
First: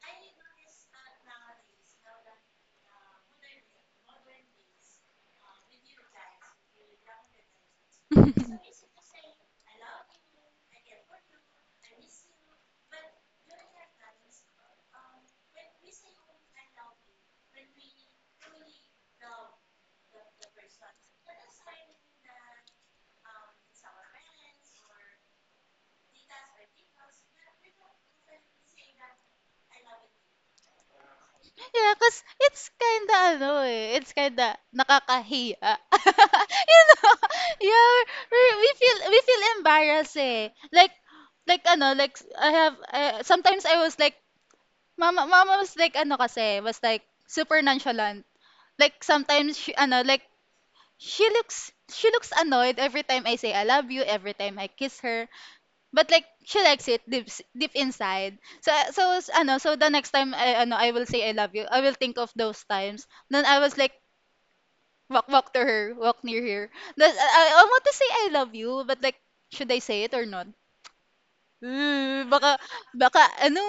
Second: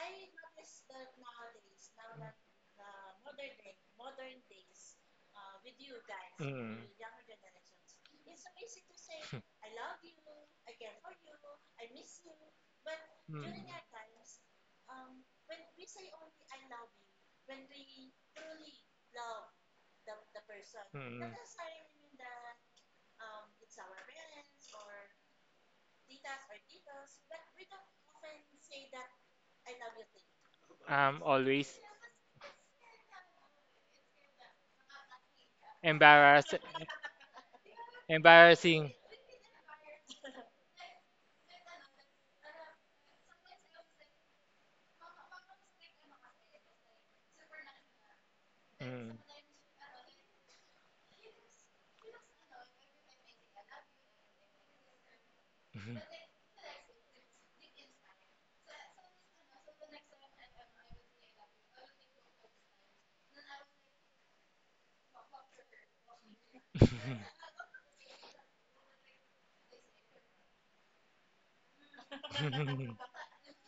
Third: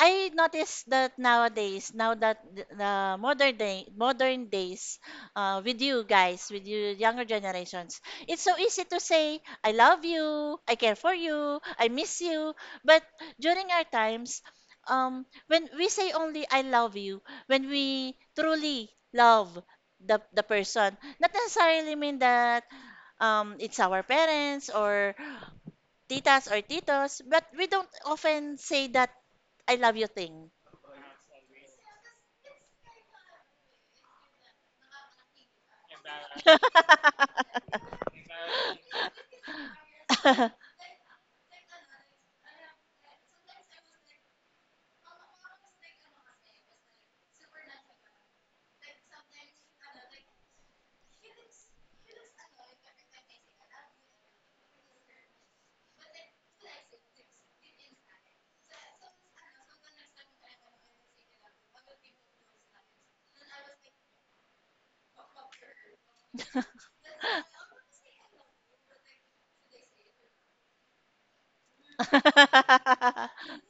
[SPEAKER 2] I noticed that nowadays, now that the modern days, with you guys, with
[SPEAKER 3] Mm.
[SPEAKER 2] you younger generations,
[SPEAKER 1] Yeah,
[SPEAKER 2] it's so easy to say, "I love you," "I care for you," "I miss you." But
[SPEAKER 3] Mm.
[SPEAKER 2] during our times, when we say only "I love you," when we truly love the person,
[SPEAKER 3] Mm.
[SPEAKER 2] not necessarily mean that, it's our parents or titas or titos, but we don't often say that "I love you" thing.
[SPEAKER 3] I'm always
[SPEAKER 1] cause it's kinda nakakahiya.
[SPEAKER 3] embarrassed,
[SPEAKER 1] you know? Yeah, we
[SPEAKER 3] embarrassing.
[SPEAKER 1] feel embarrassed eh. Like like I have sometimes I was like Mama mama, was like was like super nonchalant. Like
[SPEAKER 3] Mm.
[SPEAKER 1] sometimes she ano like she looks annoyed every time I say I love you, every time I kiss her. But like she likes it deep inside. So so s- ano so the next time I will say I love you, I will think of those times. Then I was like walk to her, walk near her. Then I want to say I love you, but like should I say it or not? Baka baka ano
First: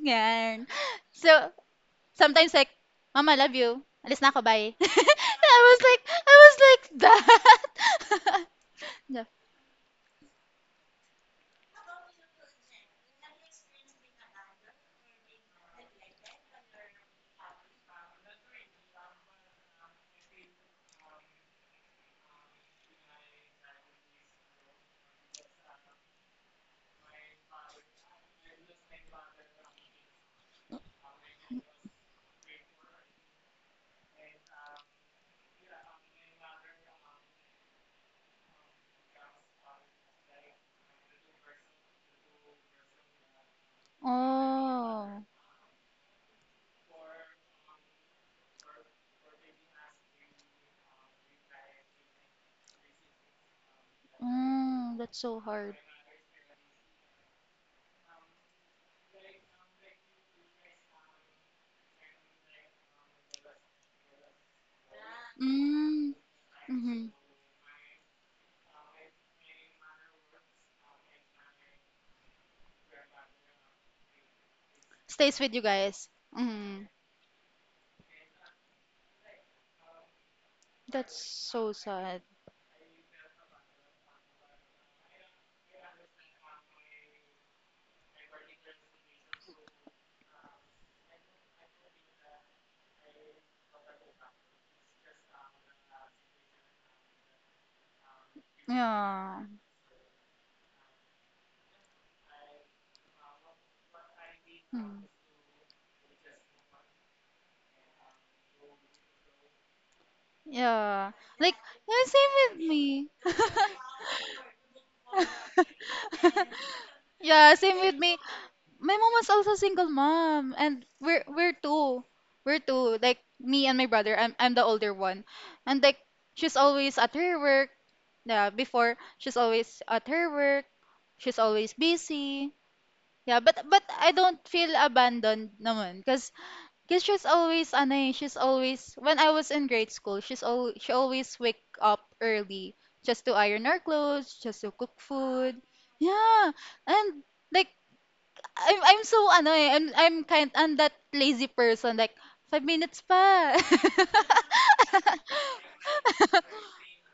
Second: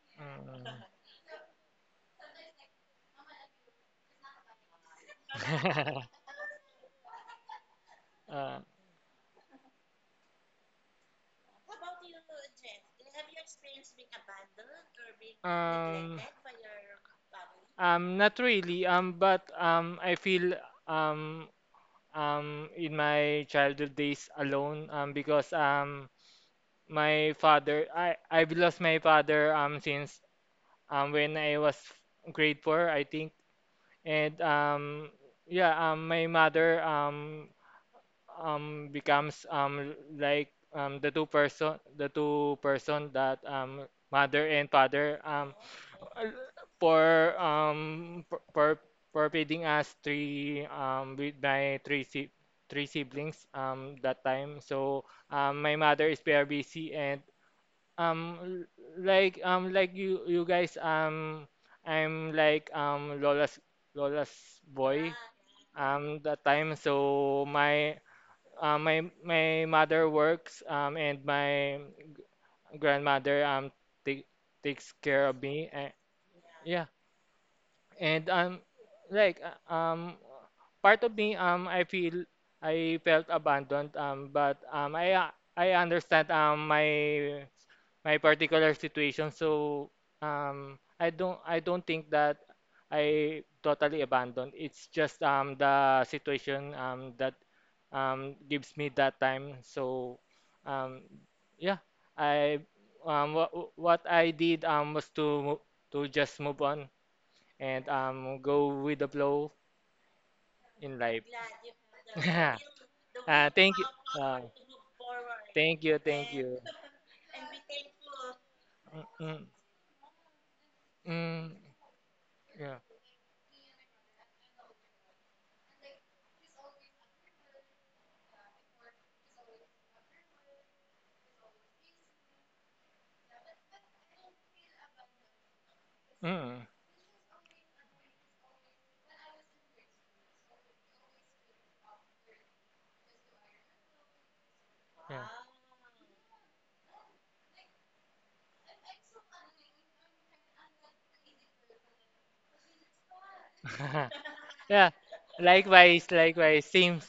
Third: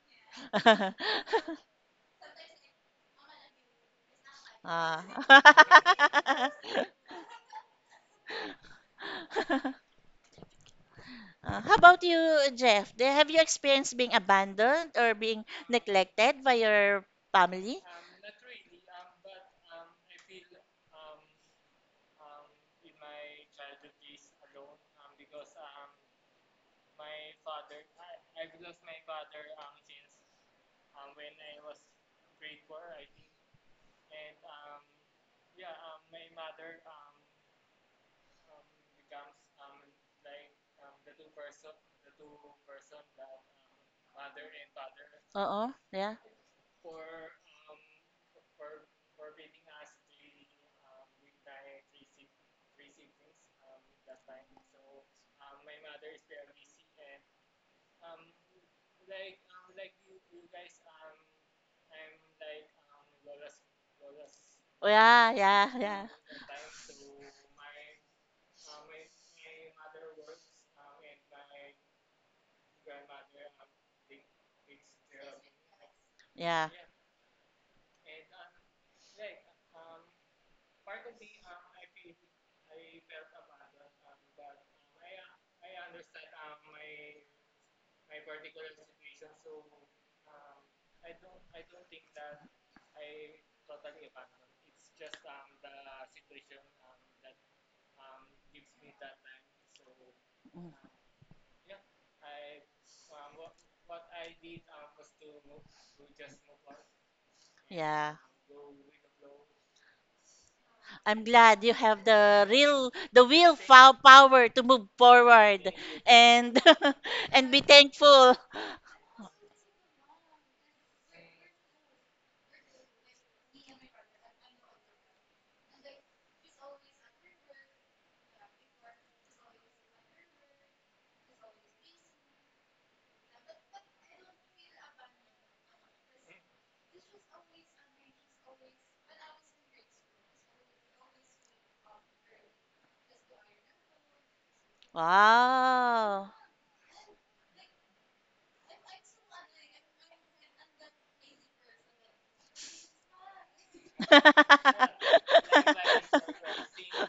[SPEAKER 1] yan.
[SPEAKER 3] Mm.
[SPEAKER 1] So sometimes like, Mom, I love you. Alis na ako, bye.
[SPEAKER 2] Ah.
[SPEAKER 1] I was like that. Yeah.
[SPEAKER 2] How about you, Jeff? Have you experienced being abandoned or being
[SPEAKER 3] Uh, um,
[SPEAKER 2] neglected by your family?
[SPEAKER 3] Not really. But I feel um, in my childhood days alone. Because My father, I've lost my father. Since When I was grade four, I think. And Yeah. My mother. Becomes like the two person that mother and father
[SPEAKER 1] Oh,
[SPEAKER 2] Oo, yeah.
[SPEAKER 3] uh, for for feeding us three with my three si three siblings that time,
[SPEAKER 1] mm,
[SPEAKER 3] so
[SPEAKER 1] that's so hard.
[SPEAKER 3] my mother is very busy, and um l- like you guys, I'm like Lola's
[SPEAKER 2] Oh,
[SPEAKER 3] boy
[SPEAKER 2] yeah, yeah, yeah.
[SPEAKER 1] Mm,
[SPEAKER 3] that time,
[SPEAKER 1] mm-hmm.
[SPEAKER 3] so my my my mother works, and my grandmother take, takes care
[SPEAKER 1] Stays
[SPEAKER 3] of
[SPEAKER 1] with you
[SPEAKER 3] me.
[SPEAKER 1] guys.
[SPEAKER 2] Yeah,
[SPEAKER 1] Mm,
[SPEAKER 3] Yeah, and like part of
[SPEAKER 1] that's
[SPEAKER 3] me
[SPEAKER 1] so
[SPEAKER 3] I
[SPEAKER 1] sad.
[SPEAKER 3] feel I felt abandoned, but I understand my my particular situation, so I don't think that I totally abandoned, it's just the situation that gives me that
[SPEAKER 1] Yeah.
[SPEAKER 3] time, so um yeah, I what what I did
[SPEAKER 1] Mm,
[SPEAKER 3] was to to just move on and
[SPEAKER 2] yeah.
[SPEAKER 3] go with the flow in
[SPEAKER 1] yeah.
[SPEAKER 3] life.
[SPEAKER 2] I'm
[SPEAKER 1] Like,
[SPEAKER 2] glad you
[SPEAKER 1] yeah,
[SPEAKER 2] have the
[SPEAKER 1] same with
[SPEAKER 2] real,
[SPEAKER 1] me.
[SPEAKER 2] the will
[SPEAKER 3] Thank you. Uh,
[SPEAKER 2] power to move forward
[SPEAKER 3] Thank you. Thank
[SPEAKER 2] and
[SPEAKER 3] you.
[SPEAKER 1] Yeah,
[SPEAKER 2] and be
[SPEAKER 1] same with me.
[SPEAKER 2] thankful.
[SPEAKER 1] My
[SPEAKER 3] Mm,
[SPEAKER 1] mom was
[SPEAKER 3] mm,
[SPEAKER 1] also single mom and we're
[SPEAKER 3] mm,
[SPEAKER 1] two, we're
[SPEAKER 3] yeah.
[SPEAKER 1] two like me and my brother. I'm the older one and like she's always at her work. Yeah, before she's always at her work, she's always busy. Yeah, but I don't feel abandoned naman because
[SPEAKER 3] Mm,
[SPEAKER 1] cause 'cause she's always she's always when I was in grade school she always wake up early just to iron her clothes, just to cook
[SPEAKER 3] yeah.
[SPEAKER 1] food.
[SPEAKER 2] Wow.
[SPEAKER 1] Yeah. And like I'm so I'm that lazy person like 5 minutes pa.
[SPEAKER 3] Yeah. Likewise. Likewise. Same.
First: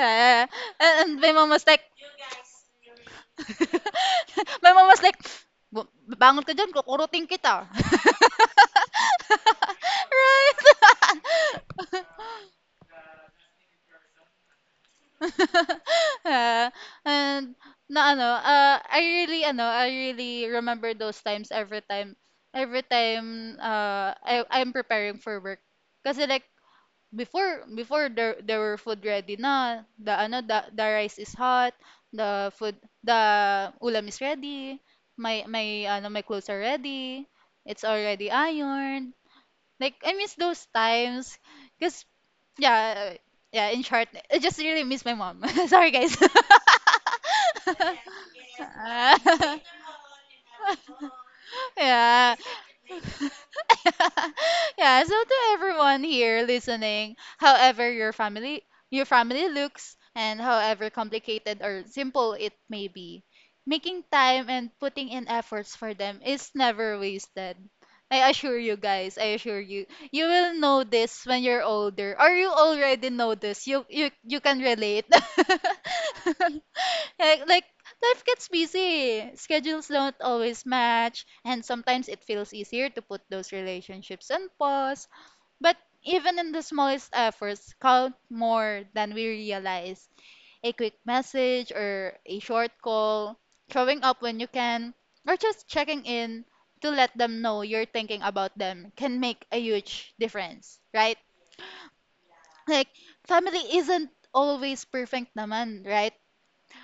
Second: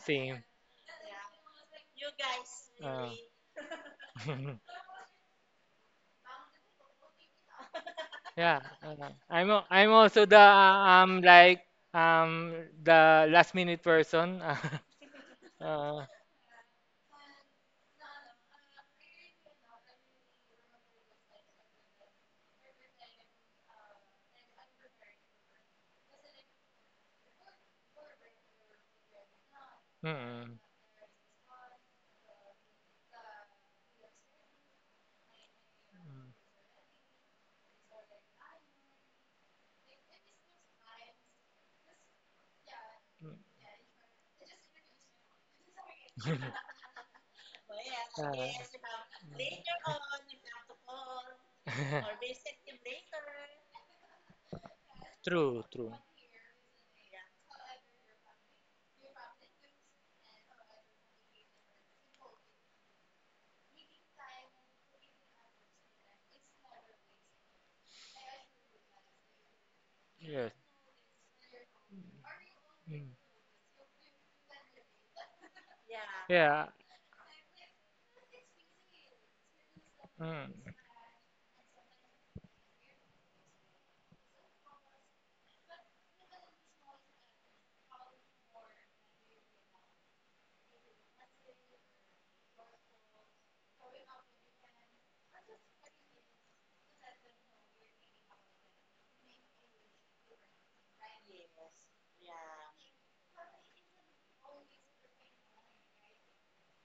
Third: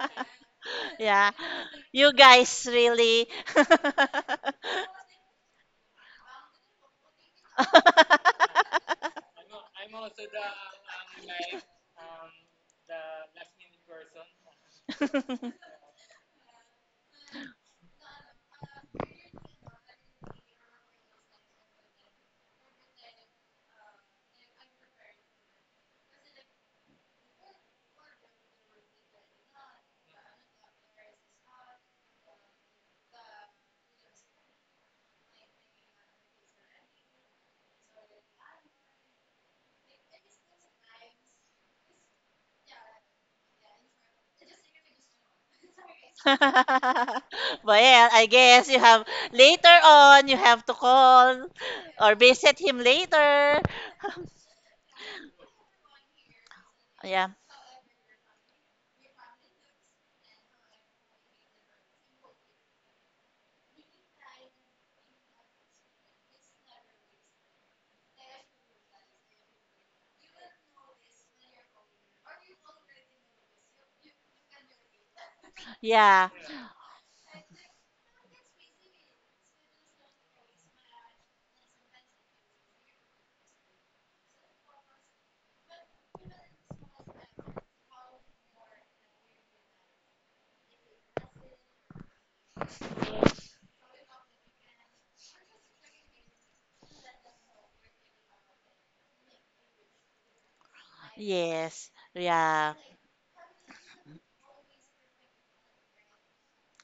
[SPEAKER 3] Same.
[SPEAKER 1] and my
[SPEAKER 2] Yeah,
[SPEAKER 1] mom was like
[SPEAKER 2] you guys
[SPEAKER 3] Uh,
[SPEAKER 2] really.
[SPEAKER 1] my mom was like, "Bu- Bangon ka dyan, kukurutin kita."
[SPEAKER 3] yeah. I'm also the
[SPEAKER 1] Right?
[SPEAKER 3] like um the last minute person. uh,
[SPEAKER 1] Yeah, and I really I really remember those times, every time, I'm preparing for work. Kasi like before there were food ready na,
[SPEAKER 3] mm,
[SPEAKER 1] the rice is hot, the food the ulam is ready, my clothes are ready, it's already ironed. Like I miss those times. Because yeah, yeah, in short, I just really miss my mom. Sorry, guys.
[SPEAKER 3] mm.
[SPEAKER 2] Well,
[SPEAKER 3] Uh,
[SPEAKER 2] I guess you have, later on you have to call or
[SPEAKER 1] Yeah.
[SPEAKER 2] visit him later.
[SPEAKER 1] Yeah, so to
[SPEAKER 3] true, true.
[SPEAKER 1] everyone here listening,
[SPEAKER 2] Yeah.
[SPEAKER 1] however your family looks and however complicated or simple it may be, making time and putting in efforts for them is never wasted. I assure you guys, I assure you. You
[SPEAKER 3] Yes.
[SPEAKER 1] will know this when you're older or you already
[SPEAKER 3] Mm.
[SPEAKER 1] know this. You you can relate.
[SPEAKER 2] Yeah.
[SPEAKER 3] Yeah.
[SPEAKER 1] Like life gets busy. Schedules don't
[SPEAKER 3] Mm.
[SPEAKER 1] always match, and sometimes it feels easier to put those relationships on pause. But even in the smallest efforts count more than we realize. A quick message or a short call, showing up when you can, or just checking in to let them know you're thinking about them can make a huge difference, right?
[SPEAKER 2] Yes. Yeah.
[SPEAKER 1] Like, family isn't always perfect naman, right?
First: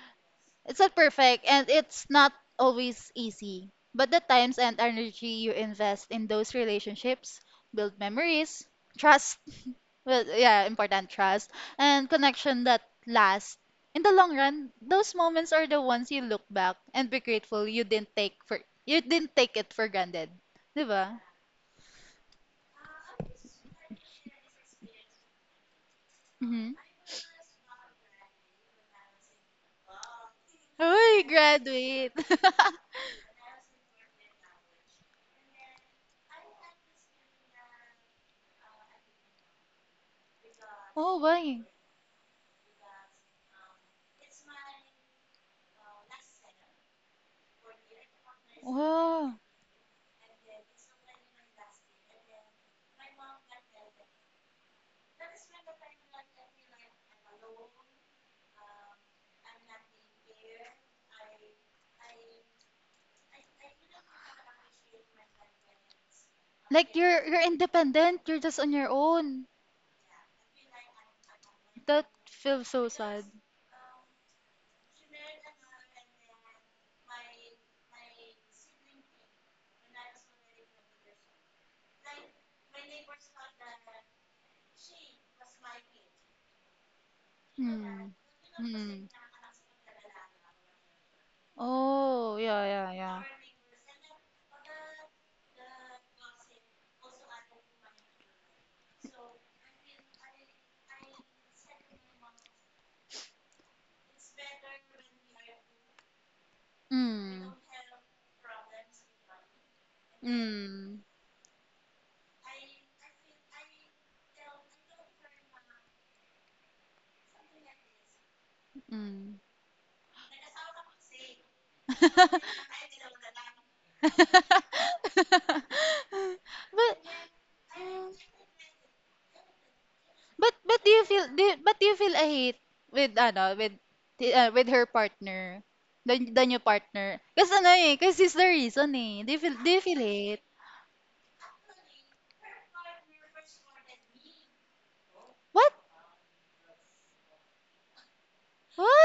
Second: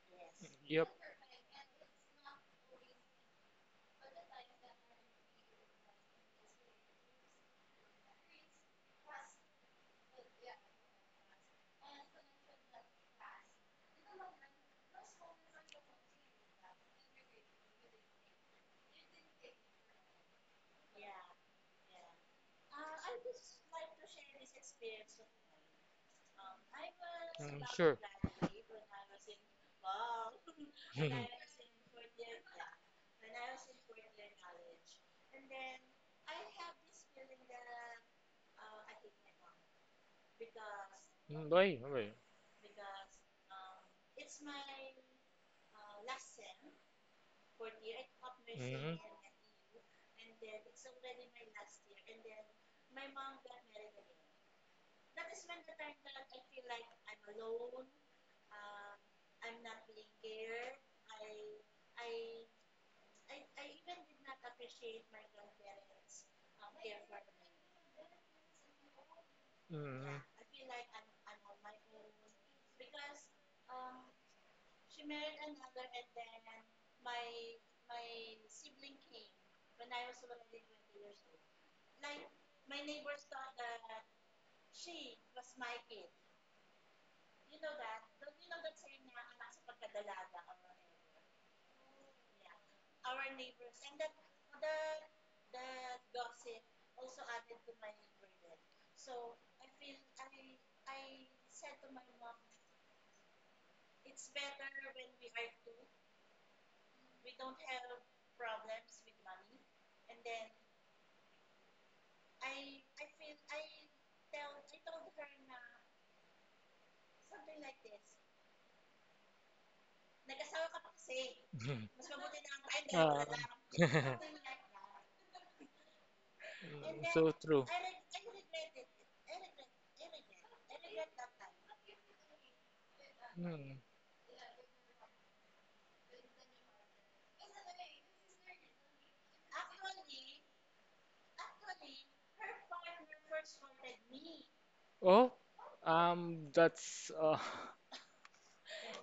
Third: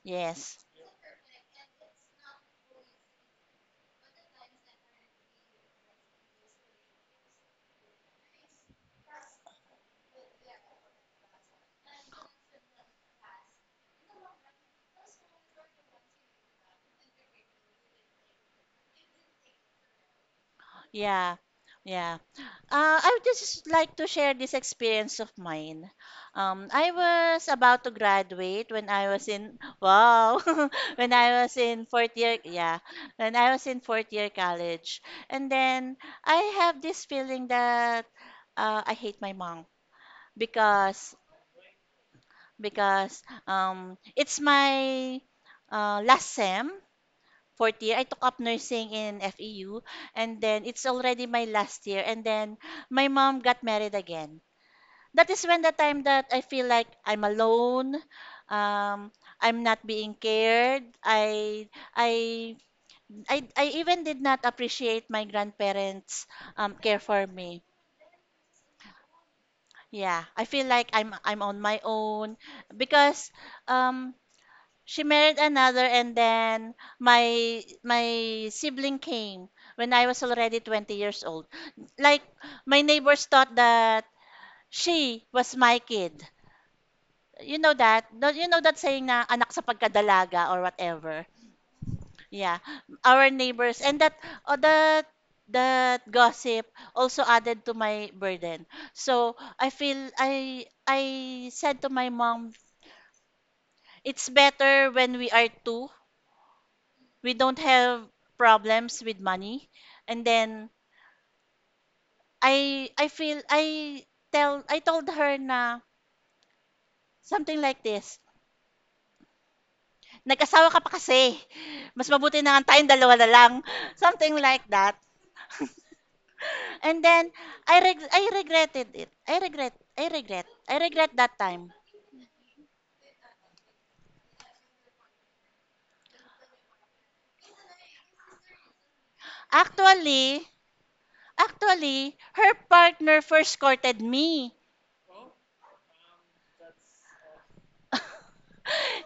[SPEAKER 2] Yes.
[SPEAKER 1] It's
[SPEAKER 3] Yep.
[SPEAKER 1] not perfect and it's not always easy. But the times and energy you invest in those relationships build memories, trust, well, yeah, important trust, and connection that last. In the long run, those moments are the ones you look back and be grateful you didn't take it for granted, ba?
[SPEAKER 2] Yeah. Yeah. I would just like to share this experience of mine.
[SPEAKER 1] Mm-hmm.
[SPEAKER 2] I was
[SPEAKER 3] Mm,
[SPEAKER 2] about to
[SPEAKER 3] sure.
[SPEAKER 2] graduate when I was in, wow, when
[SPEAKER 1] Uy,
[SPEAKER 2] I was in
[SPEAKER 1] graduate.
[SPEAKER 2] fourth year, when I was in fourth year college, and then I have this feeling that, I hate my mom because,
[SPEAKER 1] Oh,
[SPEAKER 3] Mm.
[SPEAKER 1] why?
[SPEAKER 3] Boy, boy.
[SPEAKER 2] because it's my, last sem, fourth year. I took up nursing
[SPEAKER 3] Mhm.
[SPEAKER 2] in
[SPEAKER 1] Wow.
[SPEAKER 2] FEU, and then it's already my last year. And then my mom got married again. That is when the time that I feel like I'm alone. Um, I'm not being cared. I I even did not appreciate my grandparents',
[SPEAKER 1] Like
[SPEAKER 2] care
[SPEAKER 1] you're
[SPEAKER 2] for me.
[SPEAKER 1] independent, you're just on your own.
[SPEAKER 3] Mhm.
[SPEAKER 2] Yeah, I feel like I'm on my
[SPEAKER 1] That
[SPEAKER 2] own
[SPEAKER 1] feels so sad.
[SPEAKER 2] because, um she married another and then my sibling came when I was already 20 years old. Like, my neighbors thought that she was my kid. You know that?
[SPEAKER 1] Mm.
[SPEAKER 2] Don't You know that saying,
[SPEAKER 1] Mm.
[SPEAKER 2] na anak sa pagkadalaga or whatever.
[SPEAKER 1] Oh,
[SPEAKER 2] Yeah.
[SPEAKER 1] yeah, yeah, yeah.
[SPEAKER 2] Our neighbors and that oh, that that gossip also added to my burden. So I feel I said to my mom, it's better when we are two, we
[SPEAKER 1] Mm.
[SPEAKER 2] don't have problems with money. And then
[SPEAKER 1] Mm.
[SPEAKER 2] I feel I tell I told her na something like this.
[SPEAKER 1] Mm.
[SPEAKER 2] Nag-asawa ka pa kasi.
[SPEAKER 3] Mhm.
[SPEAKER 2] Mas mabuti na nga tayong dalawa
[SPEAKER 3] Ah.
[SPEAKER 2] na lang. Something like that.
[SPEAKER 1] But
[SPEAKER 2] And
[SPEAKER 3] Mm,
[SPEAKER 2] then
[SPEAKER 3] so true.
[SPEAKER 2] I regretted it. I regret that time.
[SPEAKER 1] but do you feel a hate with ano with
[SPEAKER 3] Mm.
[SPEAKER 1] with her partner? The new partner. Kasi ano eh, kasi he's the reason eh. Do you feel hate?
[SPEAKER 2] Actually, actually, her partner first courted me.
[SPEAKER 3] Oh,
[SPEAKER 1] What?
[SPEAKER 3] that's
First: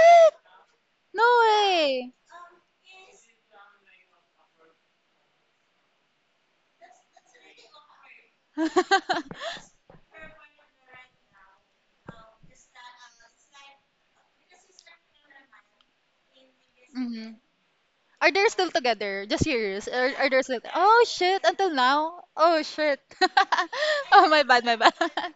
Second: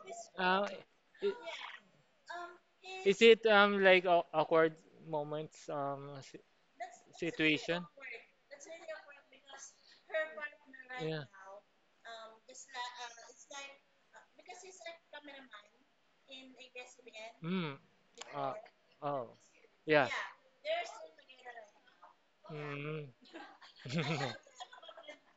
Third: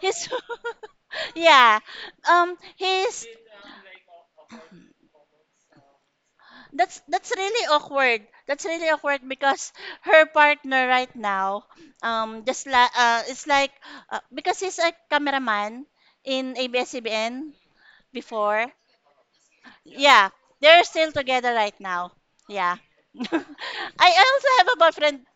[SPEAKER 2] His
[SPEAKER 3] uh,
[SPEAKER 1] No
[SPEAKER 3] it,
[SPEAKER 2] yeah.
[SPEAKER 1] way.
[SPEAKER 3] Is
[SPEAKER 2] His
[SPEAKER 3] it like awkward moments
[SPEAKER 2] That's really
[SPEAKER 3] situation?
[SPEAKER 2] awkward. That's really awkward because her partner right
[SPEAKER 3] Yeah.
[SPEAKER 2] now, just like it's like because he's a cameraman in
[SPEAKER 1] Hmm.
[SPEAKER 2] ABS-CBN
[SPEAKER 3] Mm.
[SPEAKER 1] Are they
[SPEAKER 3] Uh,
[SPEAKER 1] still
[SPEAKER 2] before.
[SPEAKER 3] oh.
[SPEAKER 1] together? Just curious.
[SPEAKER 3] Yeah.
[SPEAKER 1] Are
[SPEAKER 2] Yeah,
[SPEAKER 1] they still?
[SPEAKER 2] they're
[SPEAKER 1] Oh
[SPEAKER 2] still
[SPEAKER 1] shit!
[SPEAKER 2] together
[SPEAKER 1] Until
[SPEAKER 2] right now.
[SPEAKER 1] now? Oh
[SPEAKER 2] Yeah.
[SPEAKER 1] shit!
[SPEAKER 3] Mm.
[SPEAKER 2] I
[SPEAKER 1] Oh, my
[SPEAKER 2] also
[SPEAKER 1] bad,
[SPEAKER 2] have
[SPEAKER 1] my
[SPEAKER 2] a
[SPEAKER 1] bad.
[SPEAKER 2] boyfriend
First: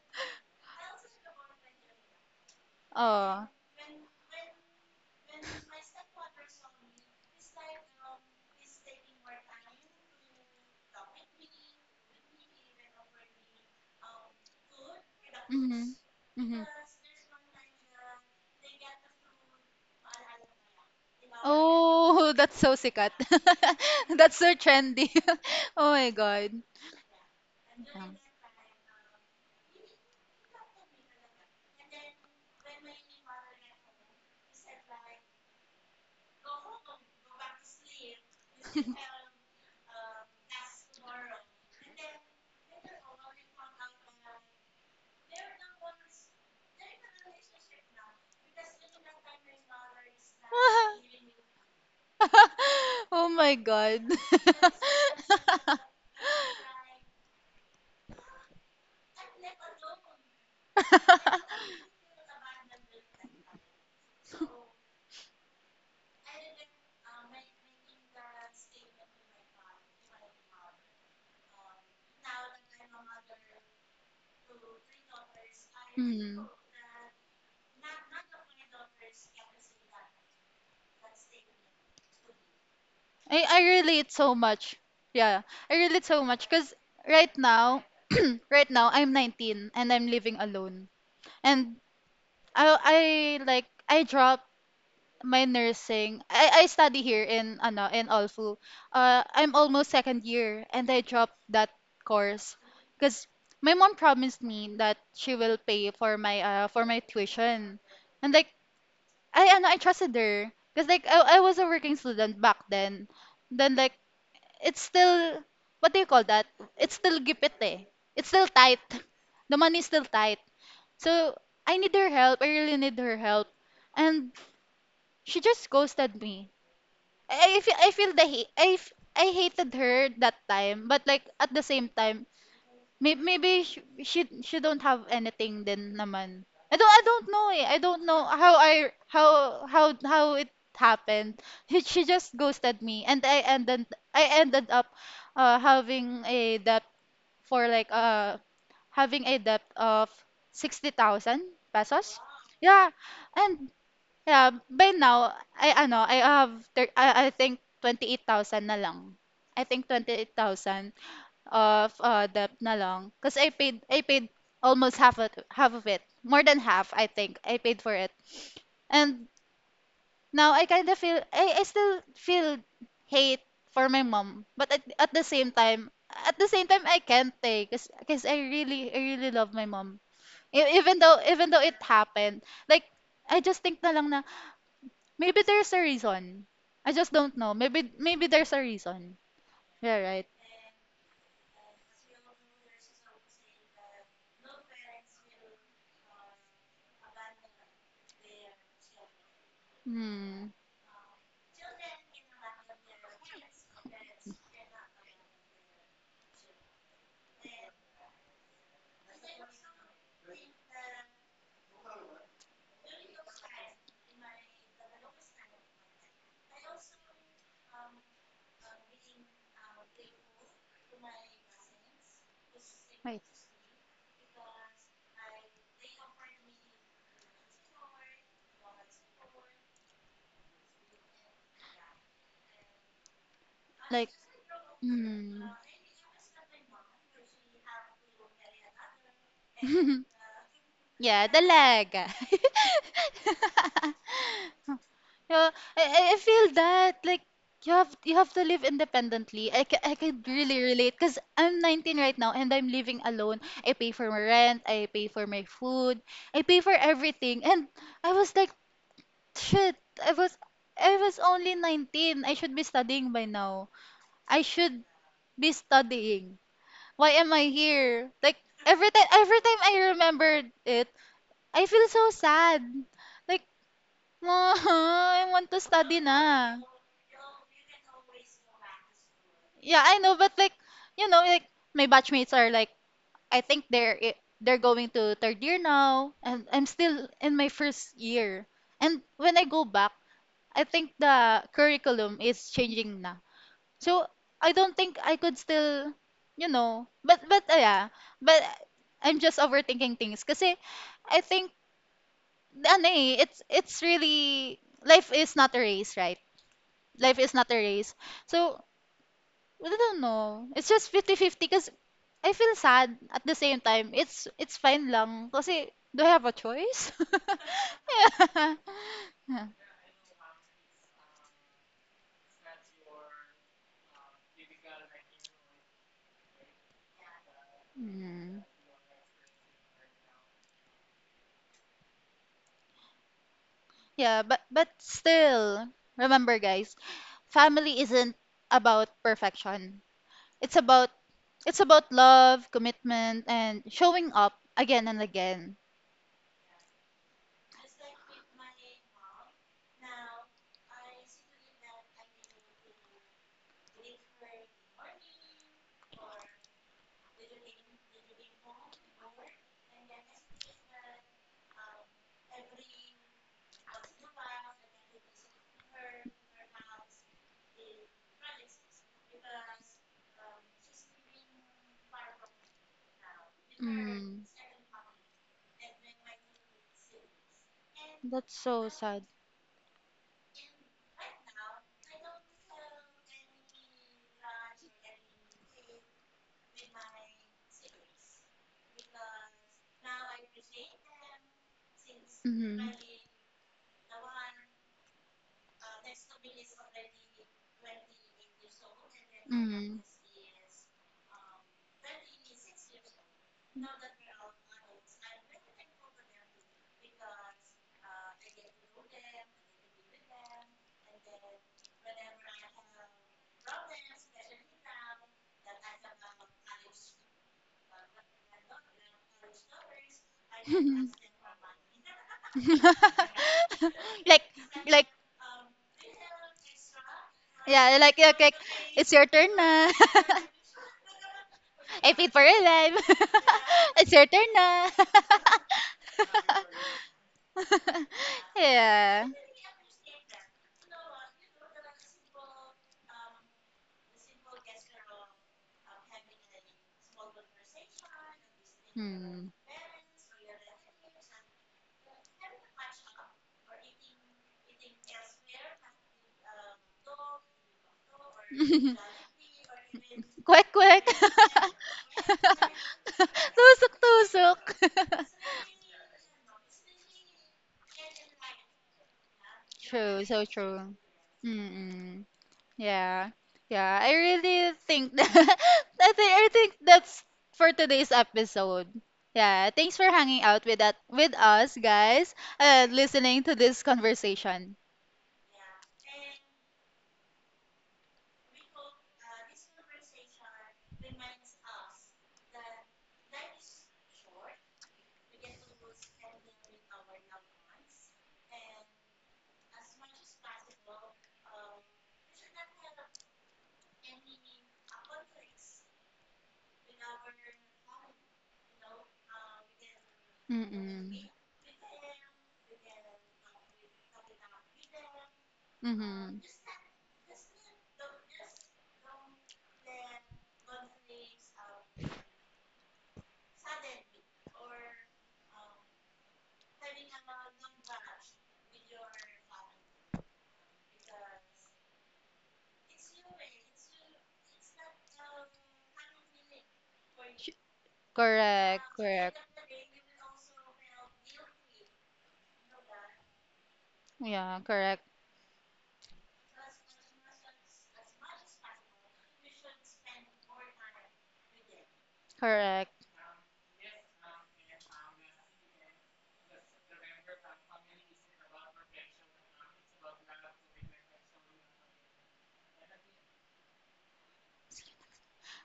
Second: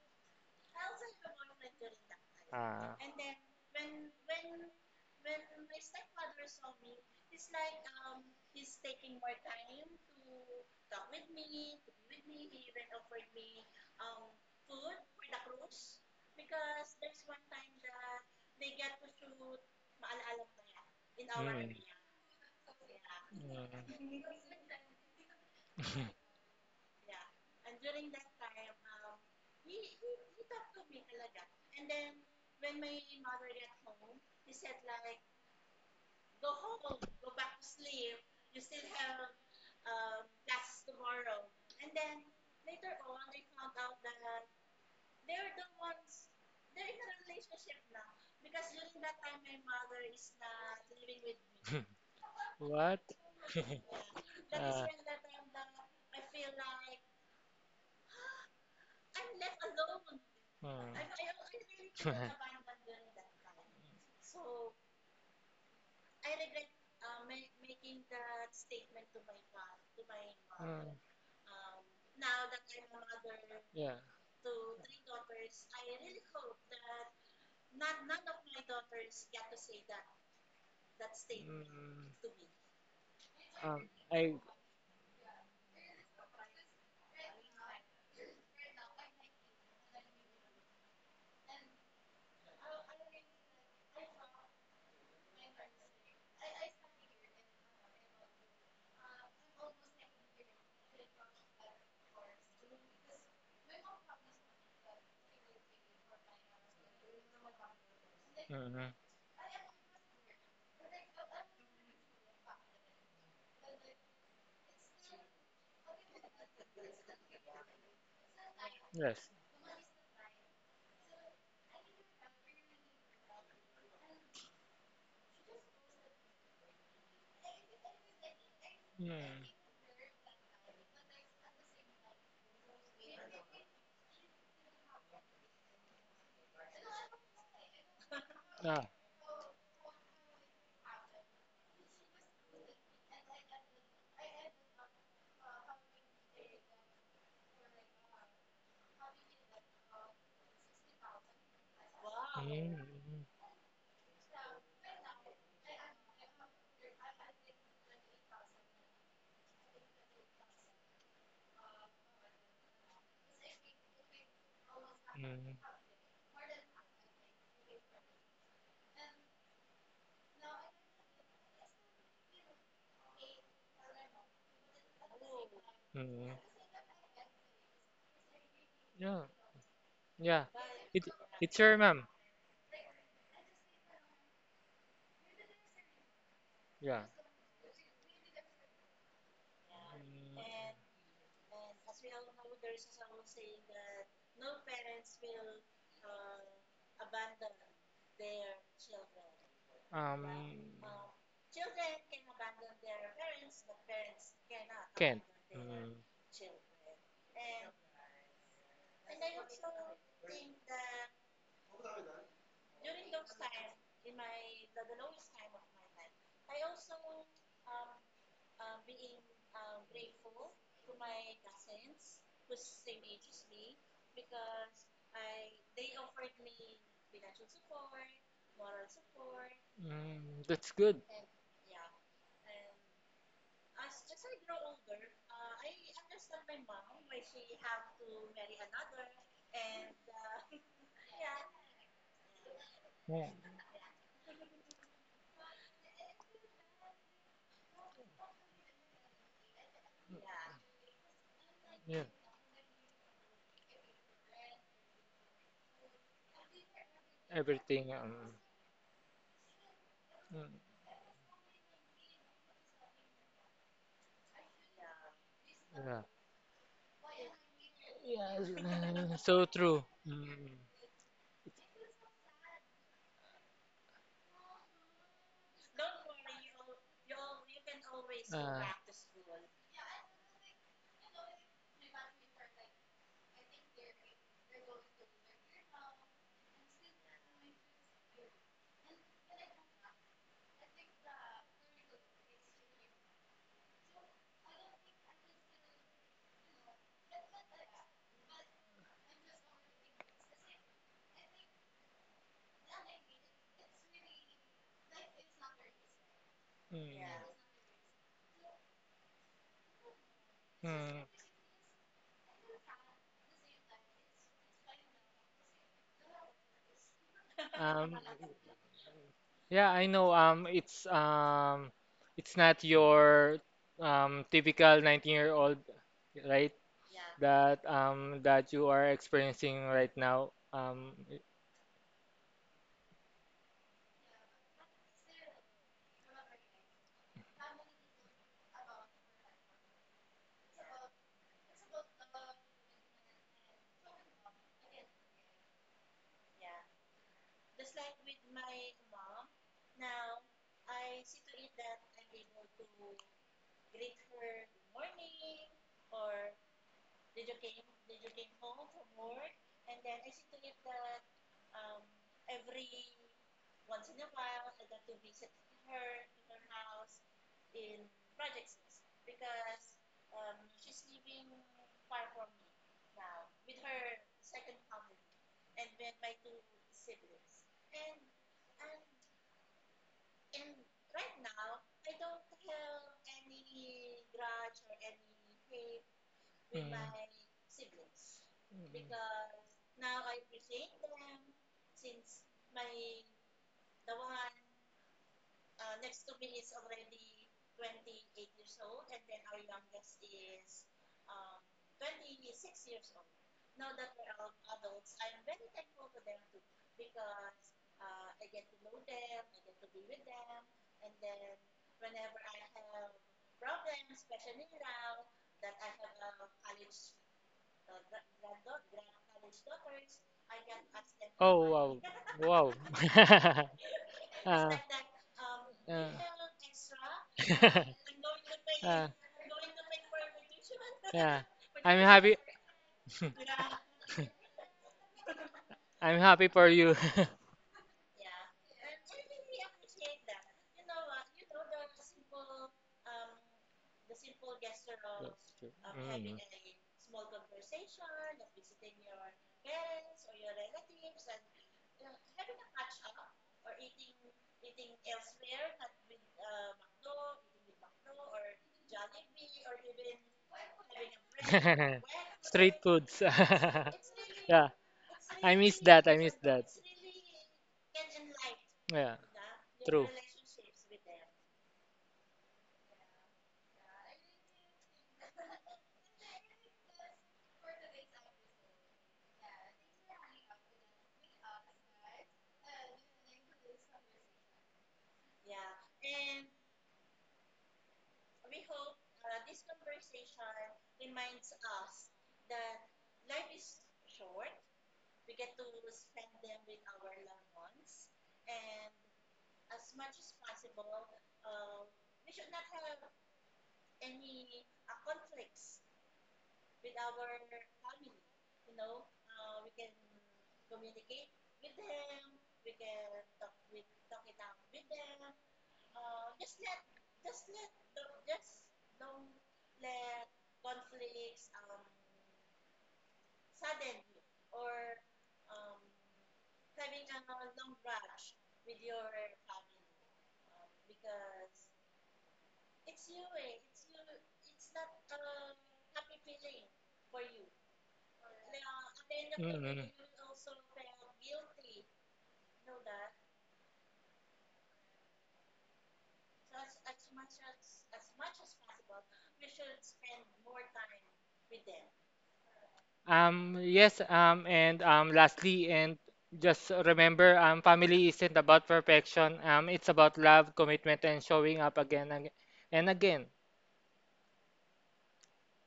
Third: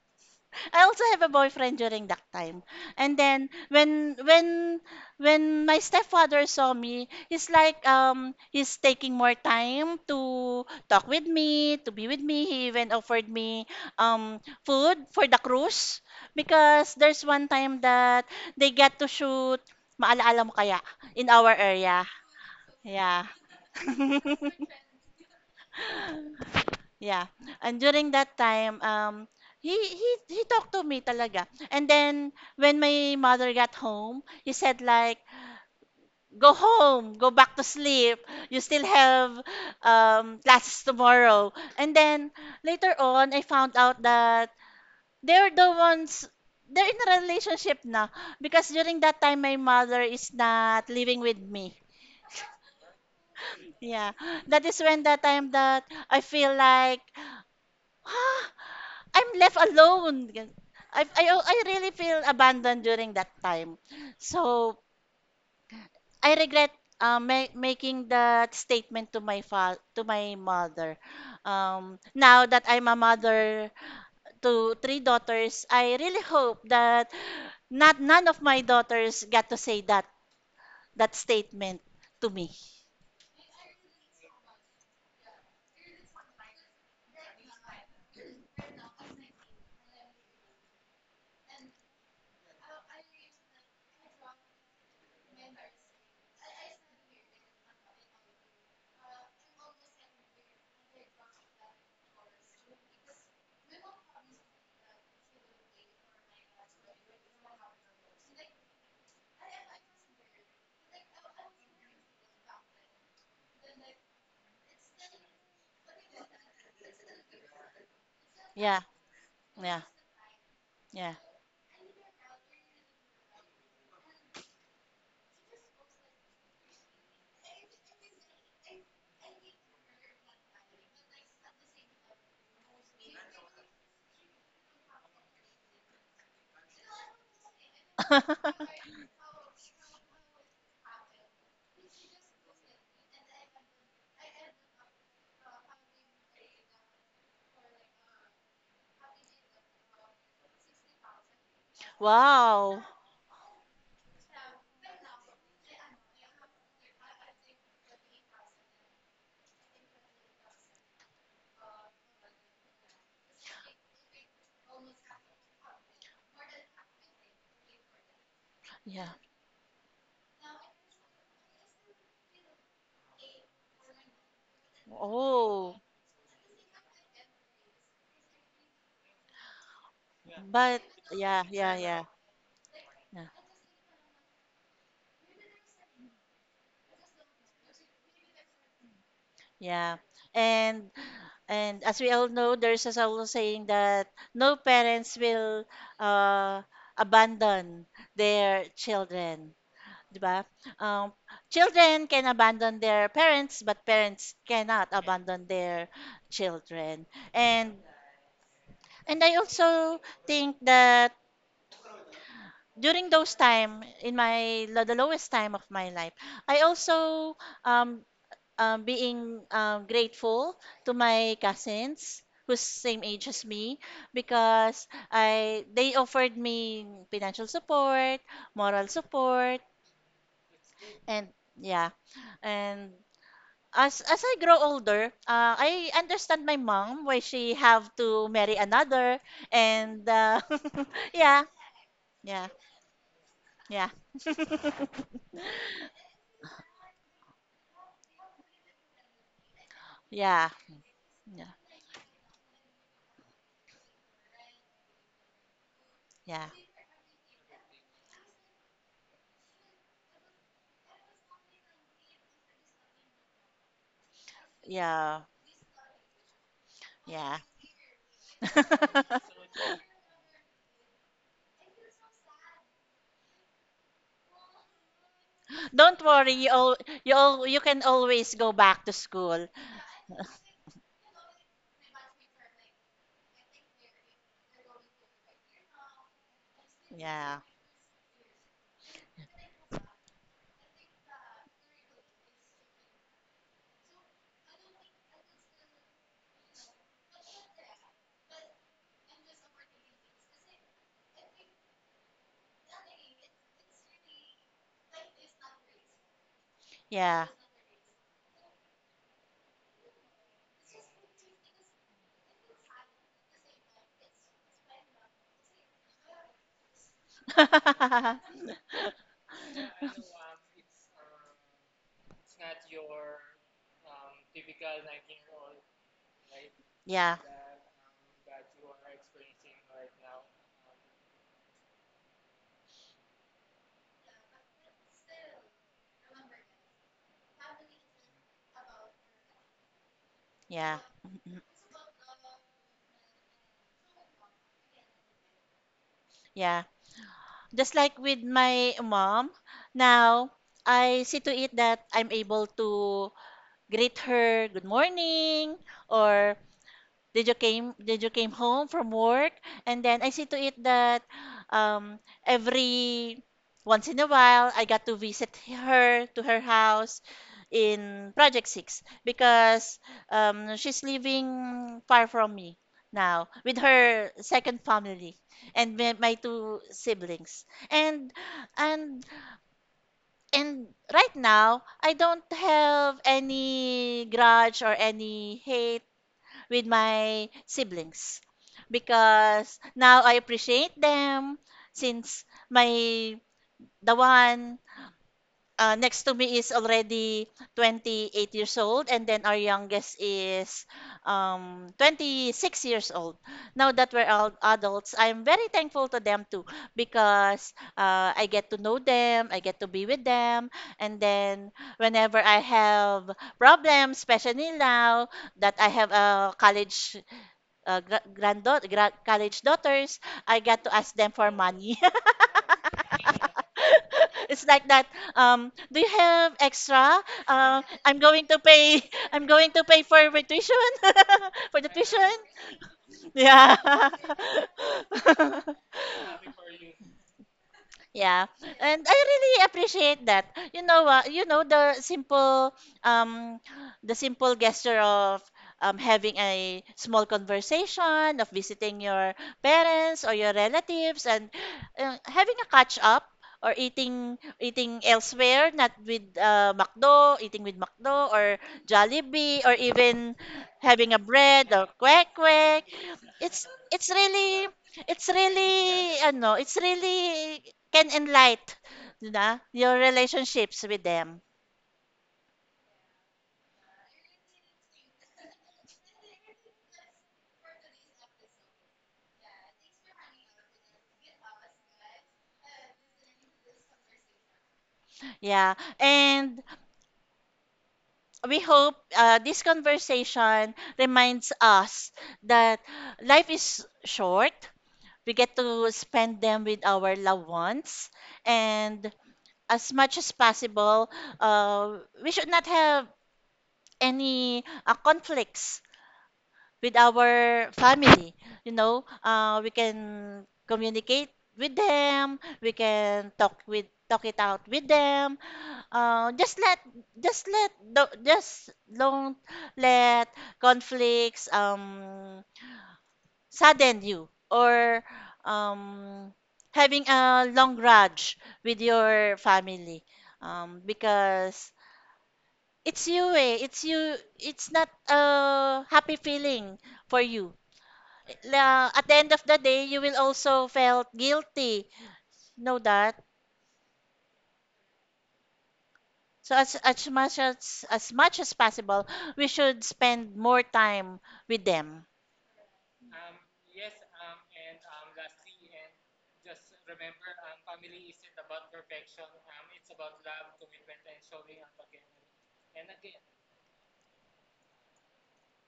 [SPEAKER 2] I also have a boyfriend during that time.
[SPEAKER 3] Ah.
[SPEAKER 2] And
[SPEAKER 1] Oh.
[SPEAKER 2] then when my stepfather saw me, he's like he's taking more time to talk with me, to be with me. He even offered me food for the
[SPEAKER 1] Mm-hmm.
[SPEAKER 2] cruise
[SPEAKER 1] Mm-hmm.
[SPEAKER 2] because there's one time that they get to shoot Maalaala Mo Kaya in our
[SPEAKER 3] Mm.
[SPEAKER 2] area.
[SPEAKER 1] Oh, that's so sikat.
[SPEAKER 2] Yeah.
[SPEAKER 3] Mm.
[SPEAKER 1] That's so trendy. Oh my god.
[SPEAKER 2] Yeah. And
[SPEAKER 1] Yeah.
[SPEAKER 2] during that time, he talked to me talaga. And then when my mother got home, he said like, "Go home, go back to sleep. You still have classes tomorrow." And then later on, I found out that they're the ones they're in a relationship now because during that time my mother is not living with me.
[SPEAKER 3] What?
[SPEAKER 1] Oh my god.
[SPEAKER 2] Yeah. That is
[SPEAKER 3] Ah.
[SPEAKER 2] when that time that I feel like, "Huh? I'm left alone.
[SPEAKER 3] Mm.
[SPEAKER 2] I really feel abandoned during that time. So I regret making that statement to to my
[SPEAKER 3] Mm,
[SPEAKER 2] mother. Now that I'm a mother
[SPEAKER 3] yeah.
[SPEAKER 2] to three daughters, I really
[SPEAKER 1] Mm.
[SPEAKER 2] hope that not none of my daughters got to say that that statement to
[SPEAKER 3] Mm.
[SPEAKER 2] me.
[SPEAKER 1] I
[SPEAKER 3] Um,
[SPEAKER 1] relate
[SPEAKER 3] I.
[SPEAKER 1] so much. Yeah, I relate so much because right now, right now I'm 19 and I'm living alone. And I dropped my nursing. I study here in ano in Alfu. I'm almost second year and I dropped that course because my mom promised me that she will pay for my tuition. And like
[SPEAKER 3] Hmm.
[SPEAKER 1] I trusted her because like I was a working student back then. Then like it's still what do you call that? It's still gipit eh. It's still tight.
[SPEAKER 2] Yeah,
[SPEAKER 3] Yes.
[SPEAKER 1] The
[SPEAKER 2] yeah,
[SPEAKER 1] money's still tight.
[SPEAKER 2] yeah.
[SPEAKER 1] So I need her help. I really need her help. And she just ghosted me. I feel the hate. I
[SPEAKER 3] Mm.
[SPEAKER 1] hated her that time, but like at the same time, Maybe she don't have anything then naman. I don't know eh. I don't know
[SPEAKER 3] Ah.
[SPEAKER 1] how how it happened. She just ghosted me and I ended up having a debt for like having a debt of 60,000 pesos.
[SPEAKER 2] Wow.
[SPEAKER 1] Yeah.
[SPEAKER 3] Mm.
[SPEAKER 1] And yeah, by now I have I think 28,000 na lang. I think 28,000 of debt na lang. Kasi I paid almost
[SPEAKER 3] Mm,
[SPEAKER 1] half of it. More than half, I think. I paid for it.
[SPEAKER 2] Yeah.
[SPEAKER 1] And now I kind of feel, I still feel hate for my mom. But at the same
[SPEAKER 2] Oh,
[SPEAKER 1] time, at
[SPEAKER 3] mm.
[SPEAKER 1] the same time, I can't take because I
[SPEAKER 3] Yeah,
[SPEAKER 1] really love my mom.
[SPEAKER 3] yeah.
[SPEAKER 2] but
[SPEAKER 3] It,
[SPEAKER 2] yeah,
[SPEAKER 1] Even
[SPEAKER 3] it's
[SPEAKER 1] though
[SPEAKER 2] yeah,
[SPEAKER 3] your
[SPEAKER 1] it
[SPEAKER 2] yeah,
[SPEAKER 3] mom.
[SPEAKER 1] happened, like,
[SPEAKER 2] yeah.
[SPEAKER 1] I just think na lang na, maybe there's a reason. I
[SPEAKER 3] Yeah.
[SPEAKER 1] just don't know. Maybe, maybe there's a reason.
[SPEAKER 2] Yeah.
[SPEAKER 1] Yeah, right.
[SPEAKER 2] And and as we all know, there's a old saying that no parents will uh, abandon their children.
[SPEAKER 3] Mm,
[SPEAKER 2] 'Di ba?
[SPEAKER 1] Hmm.
[SPEAKER 2] Um, children can abandon their parents, but parents cannot
[SPEAKER 3] can't.
[SPEAKER 2] abandon their
[SPEAKER 3] Mm,
[SPEAKER 2] children. And and I also think that during those time in the lowest time of my life, I also um, being grateful to my cousins who's same
[SPEAKER 1] Right.
[SPEAKER 2] age as me because I they offered me financial support, moral support,
[SPEAKER 3] mm, that's good.
[SPEAKER 2] and yeah, and as
[SPEAKER 1] Like,
[SPEAKER 2] as I grow older,
[SPEAKER 1] hmm.
[SPEAKER 2] I understand my mom why she have to marry another, and
[SPEAKER 1] Yeah,
[SPEAKER 2] yeah,
[SPEAKER 1] dalaga.
[SPEAKER 2] yeah,
[SPEAKER 3] Yeah,
[SPEAKER 2] yeah,
[SPEAKER 1] Yeah, I I feel that like you have to live independently. I could
[SPEAKER 2] yeah,
[SPEAKER 1] really relate because
[SPEAKER 2] yeah,
[SPEAKER 1] I'm
[SPEAKER 3] yeah.
[SPEAKER 1] 19 right now and I'm living alone. I pay for my rent, I pay for my food, I
[SPEAKER 2] yeah,
[SPEAKER 1] pay for everything. And
[SPEAKER 3] Everything.
[SPEAKER 1] I was like, shit,
[SPEAKER 3] Mm,
[SPEAKER 1] I was only 19. I should be studying by now. I should
[SPEAKER 2] yeah,
[SPEAKER 1] be
[SPEAKER 3] yeah.
[SPEAKER 1] studying. Why am
[SPEAKER 2] yeah.
[SPEAKER 1] I here? Like
[SPEAKER 3] Mm,
[SPEAKER 1] every
[SPEAKER 3] so
[SPEAKER 1] time I
[SPEAKER 3] true.
[SPEAKER 1] remembered it, I feel so sad. Like, "Ma, I want to
[SPEAKER 2] Don't
[SPEAKER 1] study
[SPEAKER 2] worry, you
[SPEAKER 1] na."
[SPEAKER 2] all, you all, you can always go
[SPEAKER 3] Uh,
[SPEAKER 2] back to school.
[SPEAKER 1] Yeah, I know, but like, you know, like my batchmates are like, I think they're going to third year now, and I'm still in
[SPEAKER 2] Yeah,
[SPEAKER 1] my first year. And when I go back, I think the curriculum is changing na. So I don't think I could still, you know, but yeah, but I'm just overthinking things. Kasi I think it's really life is not a race, right?
[SPEAKER 3] mm,
[SPEAKER 1] Life
[SPEAKER 2] yeah,
[SPEAKER 1] is not a race. So I don't know. It's just
[SPEAKER 3] mm.
[SPEAKER 1] fifty-fifty. Because I feel sad at the same time. It's fine lang kasi do I have a choice?
[SPEAKER 3] Um,
[SPEAKER 1] Yeah.
[SPEAKER 3] Yeah, I know. It's it's not your typical 19-year-old, right?
[SPEAKER 2] yeah, yeah,
[SPEAKER 3] That
[SPEAKER 1] Hmm.
[SPEAKER 3] that you are experiencing right now.
[SPEAKER 1] Yeah, but still, remember guys, family isn't about perfection. It's about
[SPEAKER 2] mhm,
[SPEAKER 1] love, commitment, and showing up again and again.
[SPEAKER 2] yeah. Just like with my mom, now I see to it that I'm able to greet her good morning or, "Did you came home from work?" And then I see to it that um every once in a while I got to visit her to her house in Project 6 because she's living far from me now with her
[SPEAKER 1] Mm,
[SPEAKER 2] second family and my two siblings. And
[SPEAKER 1] that's so
[SPEAKER 2] and
[SPEAKER 1] sad.
[SPEAKER 2] and right now I don't have any grudge or any hate
[SPEAKER 3] Mm.
[SPEAKER 2] with
[SPEAKER 3] Mm.
[SPEAKER 2] my siblings because now I appreciate them since
[SPEAKER 1] Mhm.
[SPEAKER 2] my the one next to me is already 28 years old and then our
[SPEAKER 1] Hmm.
[SPEAKER 2] youngest is 26 years old. Now that we're all adults, I'm very thankful to them too because I get to know them, I get to be with them, and then whenever I have problems, especially now that I have a college college daughters, I got to ask them for money.
[SPEAKER 3] Oh wow, wow.
[SPEAKER 1] like
[SPEAKER 2] It's
[SPEAKER 3] Uh,
[SPEAKER 2] like that.
[SPEAKER 1] like
[SPEAKER 3] uh,
[SPEAKER 2] Do you have extra?
[SPEAKER 1] yeah
[SPEAKER 2] I'm going
[SPEAKER 1] like
[SPEAKER 2] to pay.
[SPEAKER 3] uh,
[SPEAKER 1] it's your
[SPEAKER 2] I'm
[SPEAKER 1] turn
[SPEAKER 2] going to
[SPEAKER 1] na.
[SPEAKER 2] pay for my tuition,
[SPEAKER 3] yeah,
[SPEAKER 2] for the
[SPEAKER 3] I'm
[SPEAKER 1] I
[SPEAKER 2] tuition.
[SPEAKER 1] paid
[SPEAKER 3] happy.
[SPEAKER 1] for your life.
[SPEAKER 2] Yeah.
[SPEAKER 1] It's your turn na.
[SPEAKER 3] I'm happy for you. That's
[SPEAKER 2] Yeah. And I
[SPEAKER 1] Yeah.
[SPEAKER 2] really appreciate that. You know what? You know um the simple gesture of
[SPEAKER 3] true. Mm.
[SPEAKER 2] having a small conversation, of visiting your
[SPEAKER 1] Hmm.
[SPEAKER 2] parents or your relatives and having a catch up or eating elsewhere, not with McDo, eating with McDo or Jollibee or even
[SPEAKER 1] Quick, quick.
[SPEAKER 2] having a bread or kwek
[SPEAKER 3] Street
[SPEAKER 2] kwek.
[SPEAKER 3] foods.
[SPEAKER 2] It's
[SPEAKER 1] Tusok
[SPEAKER 2] it's
[SPEAKER 1] tusok.
[SPEAKER 2] really
[SPEAKER 3] Yeah,
[SPEAKER 2] it's
[SPEAKER 3] I miss that. I
[SPEAKER 2] really
[SPEAKER 3] miss
[SPEAKER 2] ano,
[SPEAKER 3] that.
[SPEAKER 2] it's really can enlight
[SPEAKER 3] Yeah,
[SPEAKER 2] na your
[SPEAKER 3] true.
[SPEAKER 1] True, so
[SPEAKER 2] relationships
[SPEAKER 1] true.
[SPEAKER 2] with them.
[SPEAKER 1] Mm. Yeah. Yeah, I really think that I think that's for today's episode. Yeah, thanks for hanging out with that with us guys and listening to this conversation.
[SPEAKER 2] Yeah. And we hope this conversation reminds us that life is short. We get to spend them with our loved ones. And as much as possible, uh, we should not have any conflicts with our family. You know, we can
[SPEAKER 1] Mm-mm.
[SPEAKER 2] communicate with them. We can talk it out with them. Uh,
[SPEAKER 1] Mm-hmm.
[SPEAKER 2] just let just don't let conflicts sadden you or um having a long grudge with your family because it's you, it's not a happy feeling for you,
[SPEAKER 1] Correct,
[SPEAKER 2] at the end
[SPEAKER 1] correct.
[SPEAKER 2] of the day,
[SPEAKER 3] Mm-mm.
[SPEAKER 2] you will also felt guilty. Know that.
[SPEAKER 1] Yeah, correct,
[SPEAKER 2] So as much as possible, we should spend more time with them.
[SPEAKER 1] correct.
[SPEAKER 3] Yes, and Lastly, and just remember, family isn't about perfection. It's about love, commitment, and showing up and again.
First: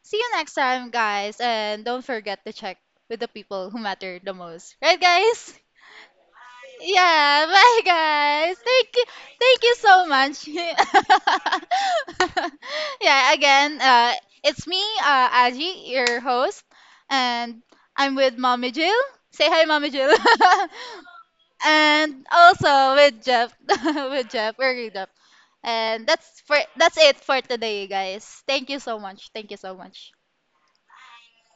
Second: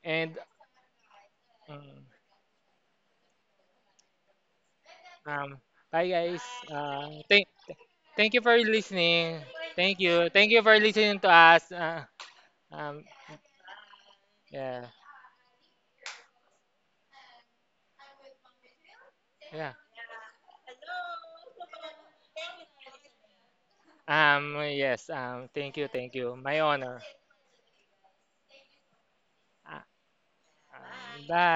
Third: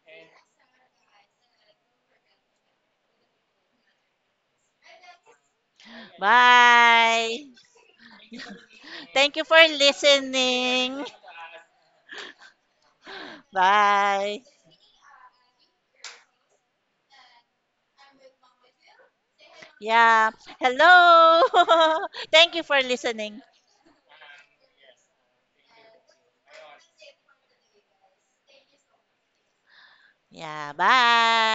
[SPEAKER 1] See you
[SPEAKER 3] And
[SPEAKER 1] next time, guys, and
[SPEAKER 3] mm,
[SPEAKER 1] don't forget to check with the people who matter the most. Right,
[SPEAKER 3] um,
[SPEAKER 1] guys?
[SPEAKER 3] bye guys. Uh,
[SPEAKER 1] Yeah,
[SPEAKER 2] Bye.
[SPEAKER 3] thank,
[SPEAKER 1] bye
[SPEAKER 3] Thank you
[SPEAKER 1] guys.
[SPEAKER 3] for
[SPEAKER 1] Thank you.
[SPEAKER 2] Thank
[SPEAKER 3] listening.
[SPEAKER 2] you for
[SPEAKER 1] Thank you
[SPEAKER 3] Thank
[SPEAKER 1] so
[SPEAKER 3] you. Thank you for
[SPEAKER 2] listening.
[SPEAKER 1] much.
[SPEAKER 3] listening to us. Um,
[SPEAKER 1] Yeah, again,
[SPEAKER 2] Bye.
[SPEAKER 1] it's me,
[SPEAKER 3] yeah,
[SPEAKER 1] Aji, your host, and I'm with Mommy Jill. Say hi,
[SPEAKER 3] yeah.
[SPEAKER 1] Mommy Jill.
[SPEAKER 2] Yeah. Hello.
[SPEAKER 1] And
[SPEAKER 2] Thank you for
[SPEAKER 1] also with
[SPEAKER 2] listening.
[SPEAKER 1] Jeff, with Jeff, we're with
[SPEAKER 3] Yes,
[SPEAKER 1] Jeff.
[SPEAKER 3] Thank you,
[SPEAKER 1] And
[SPEAKER 3] thank you. My
[SPEAKER 1] that's
[SPEAKER 3] honor.
[SPEAKER 1] it for today, guys. Thank you so much. Thank you so
[SPEAKER 3] Uh,
[SPEAKER 1] much.
[SPEAKER 2] Yeah. Bye.
[SPEAKER 3] Bye.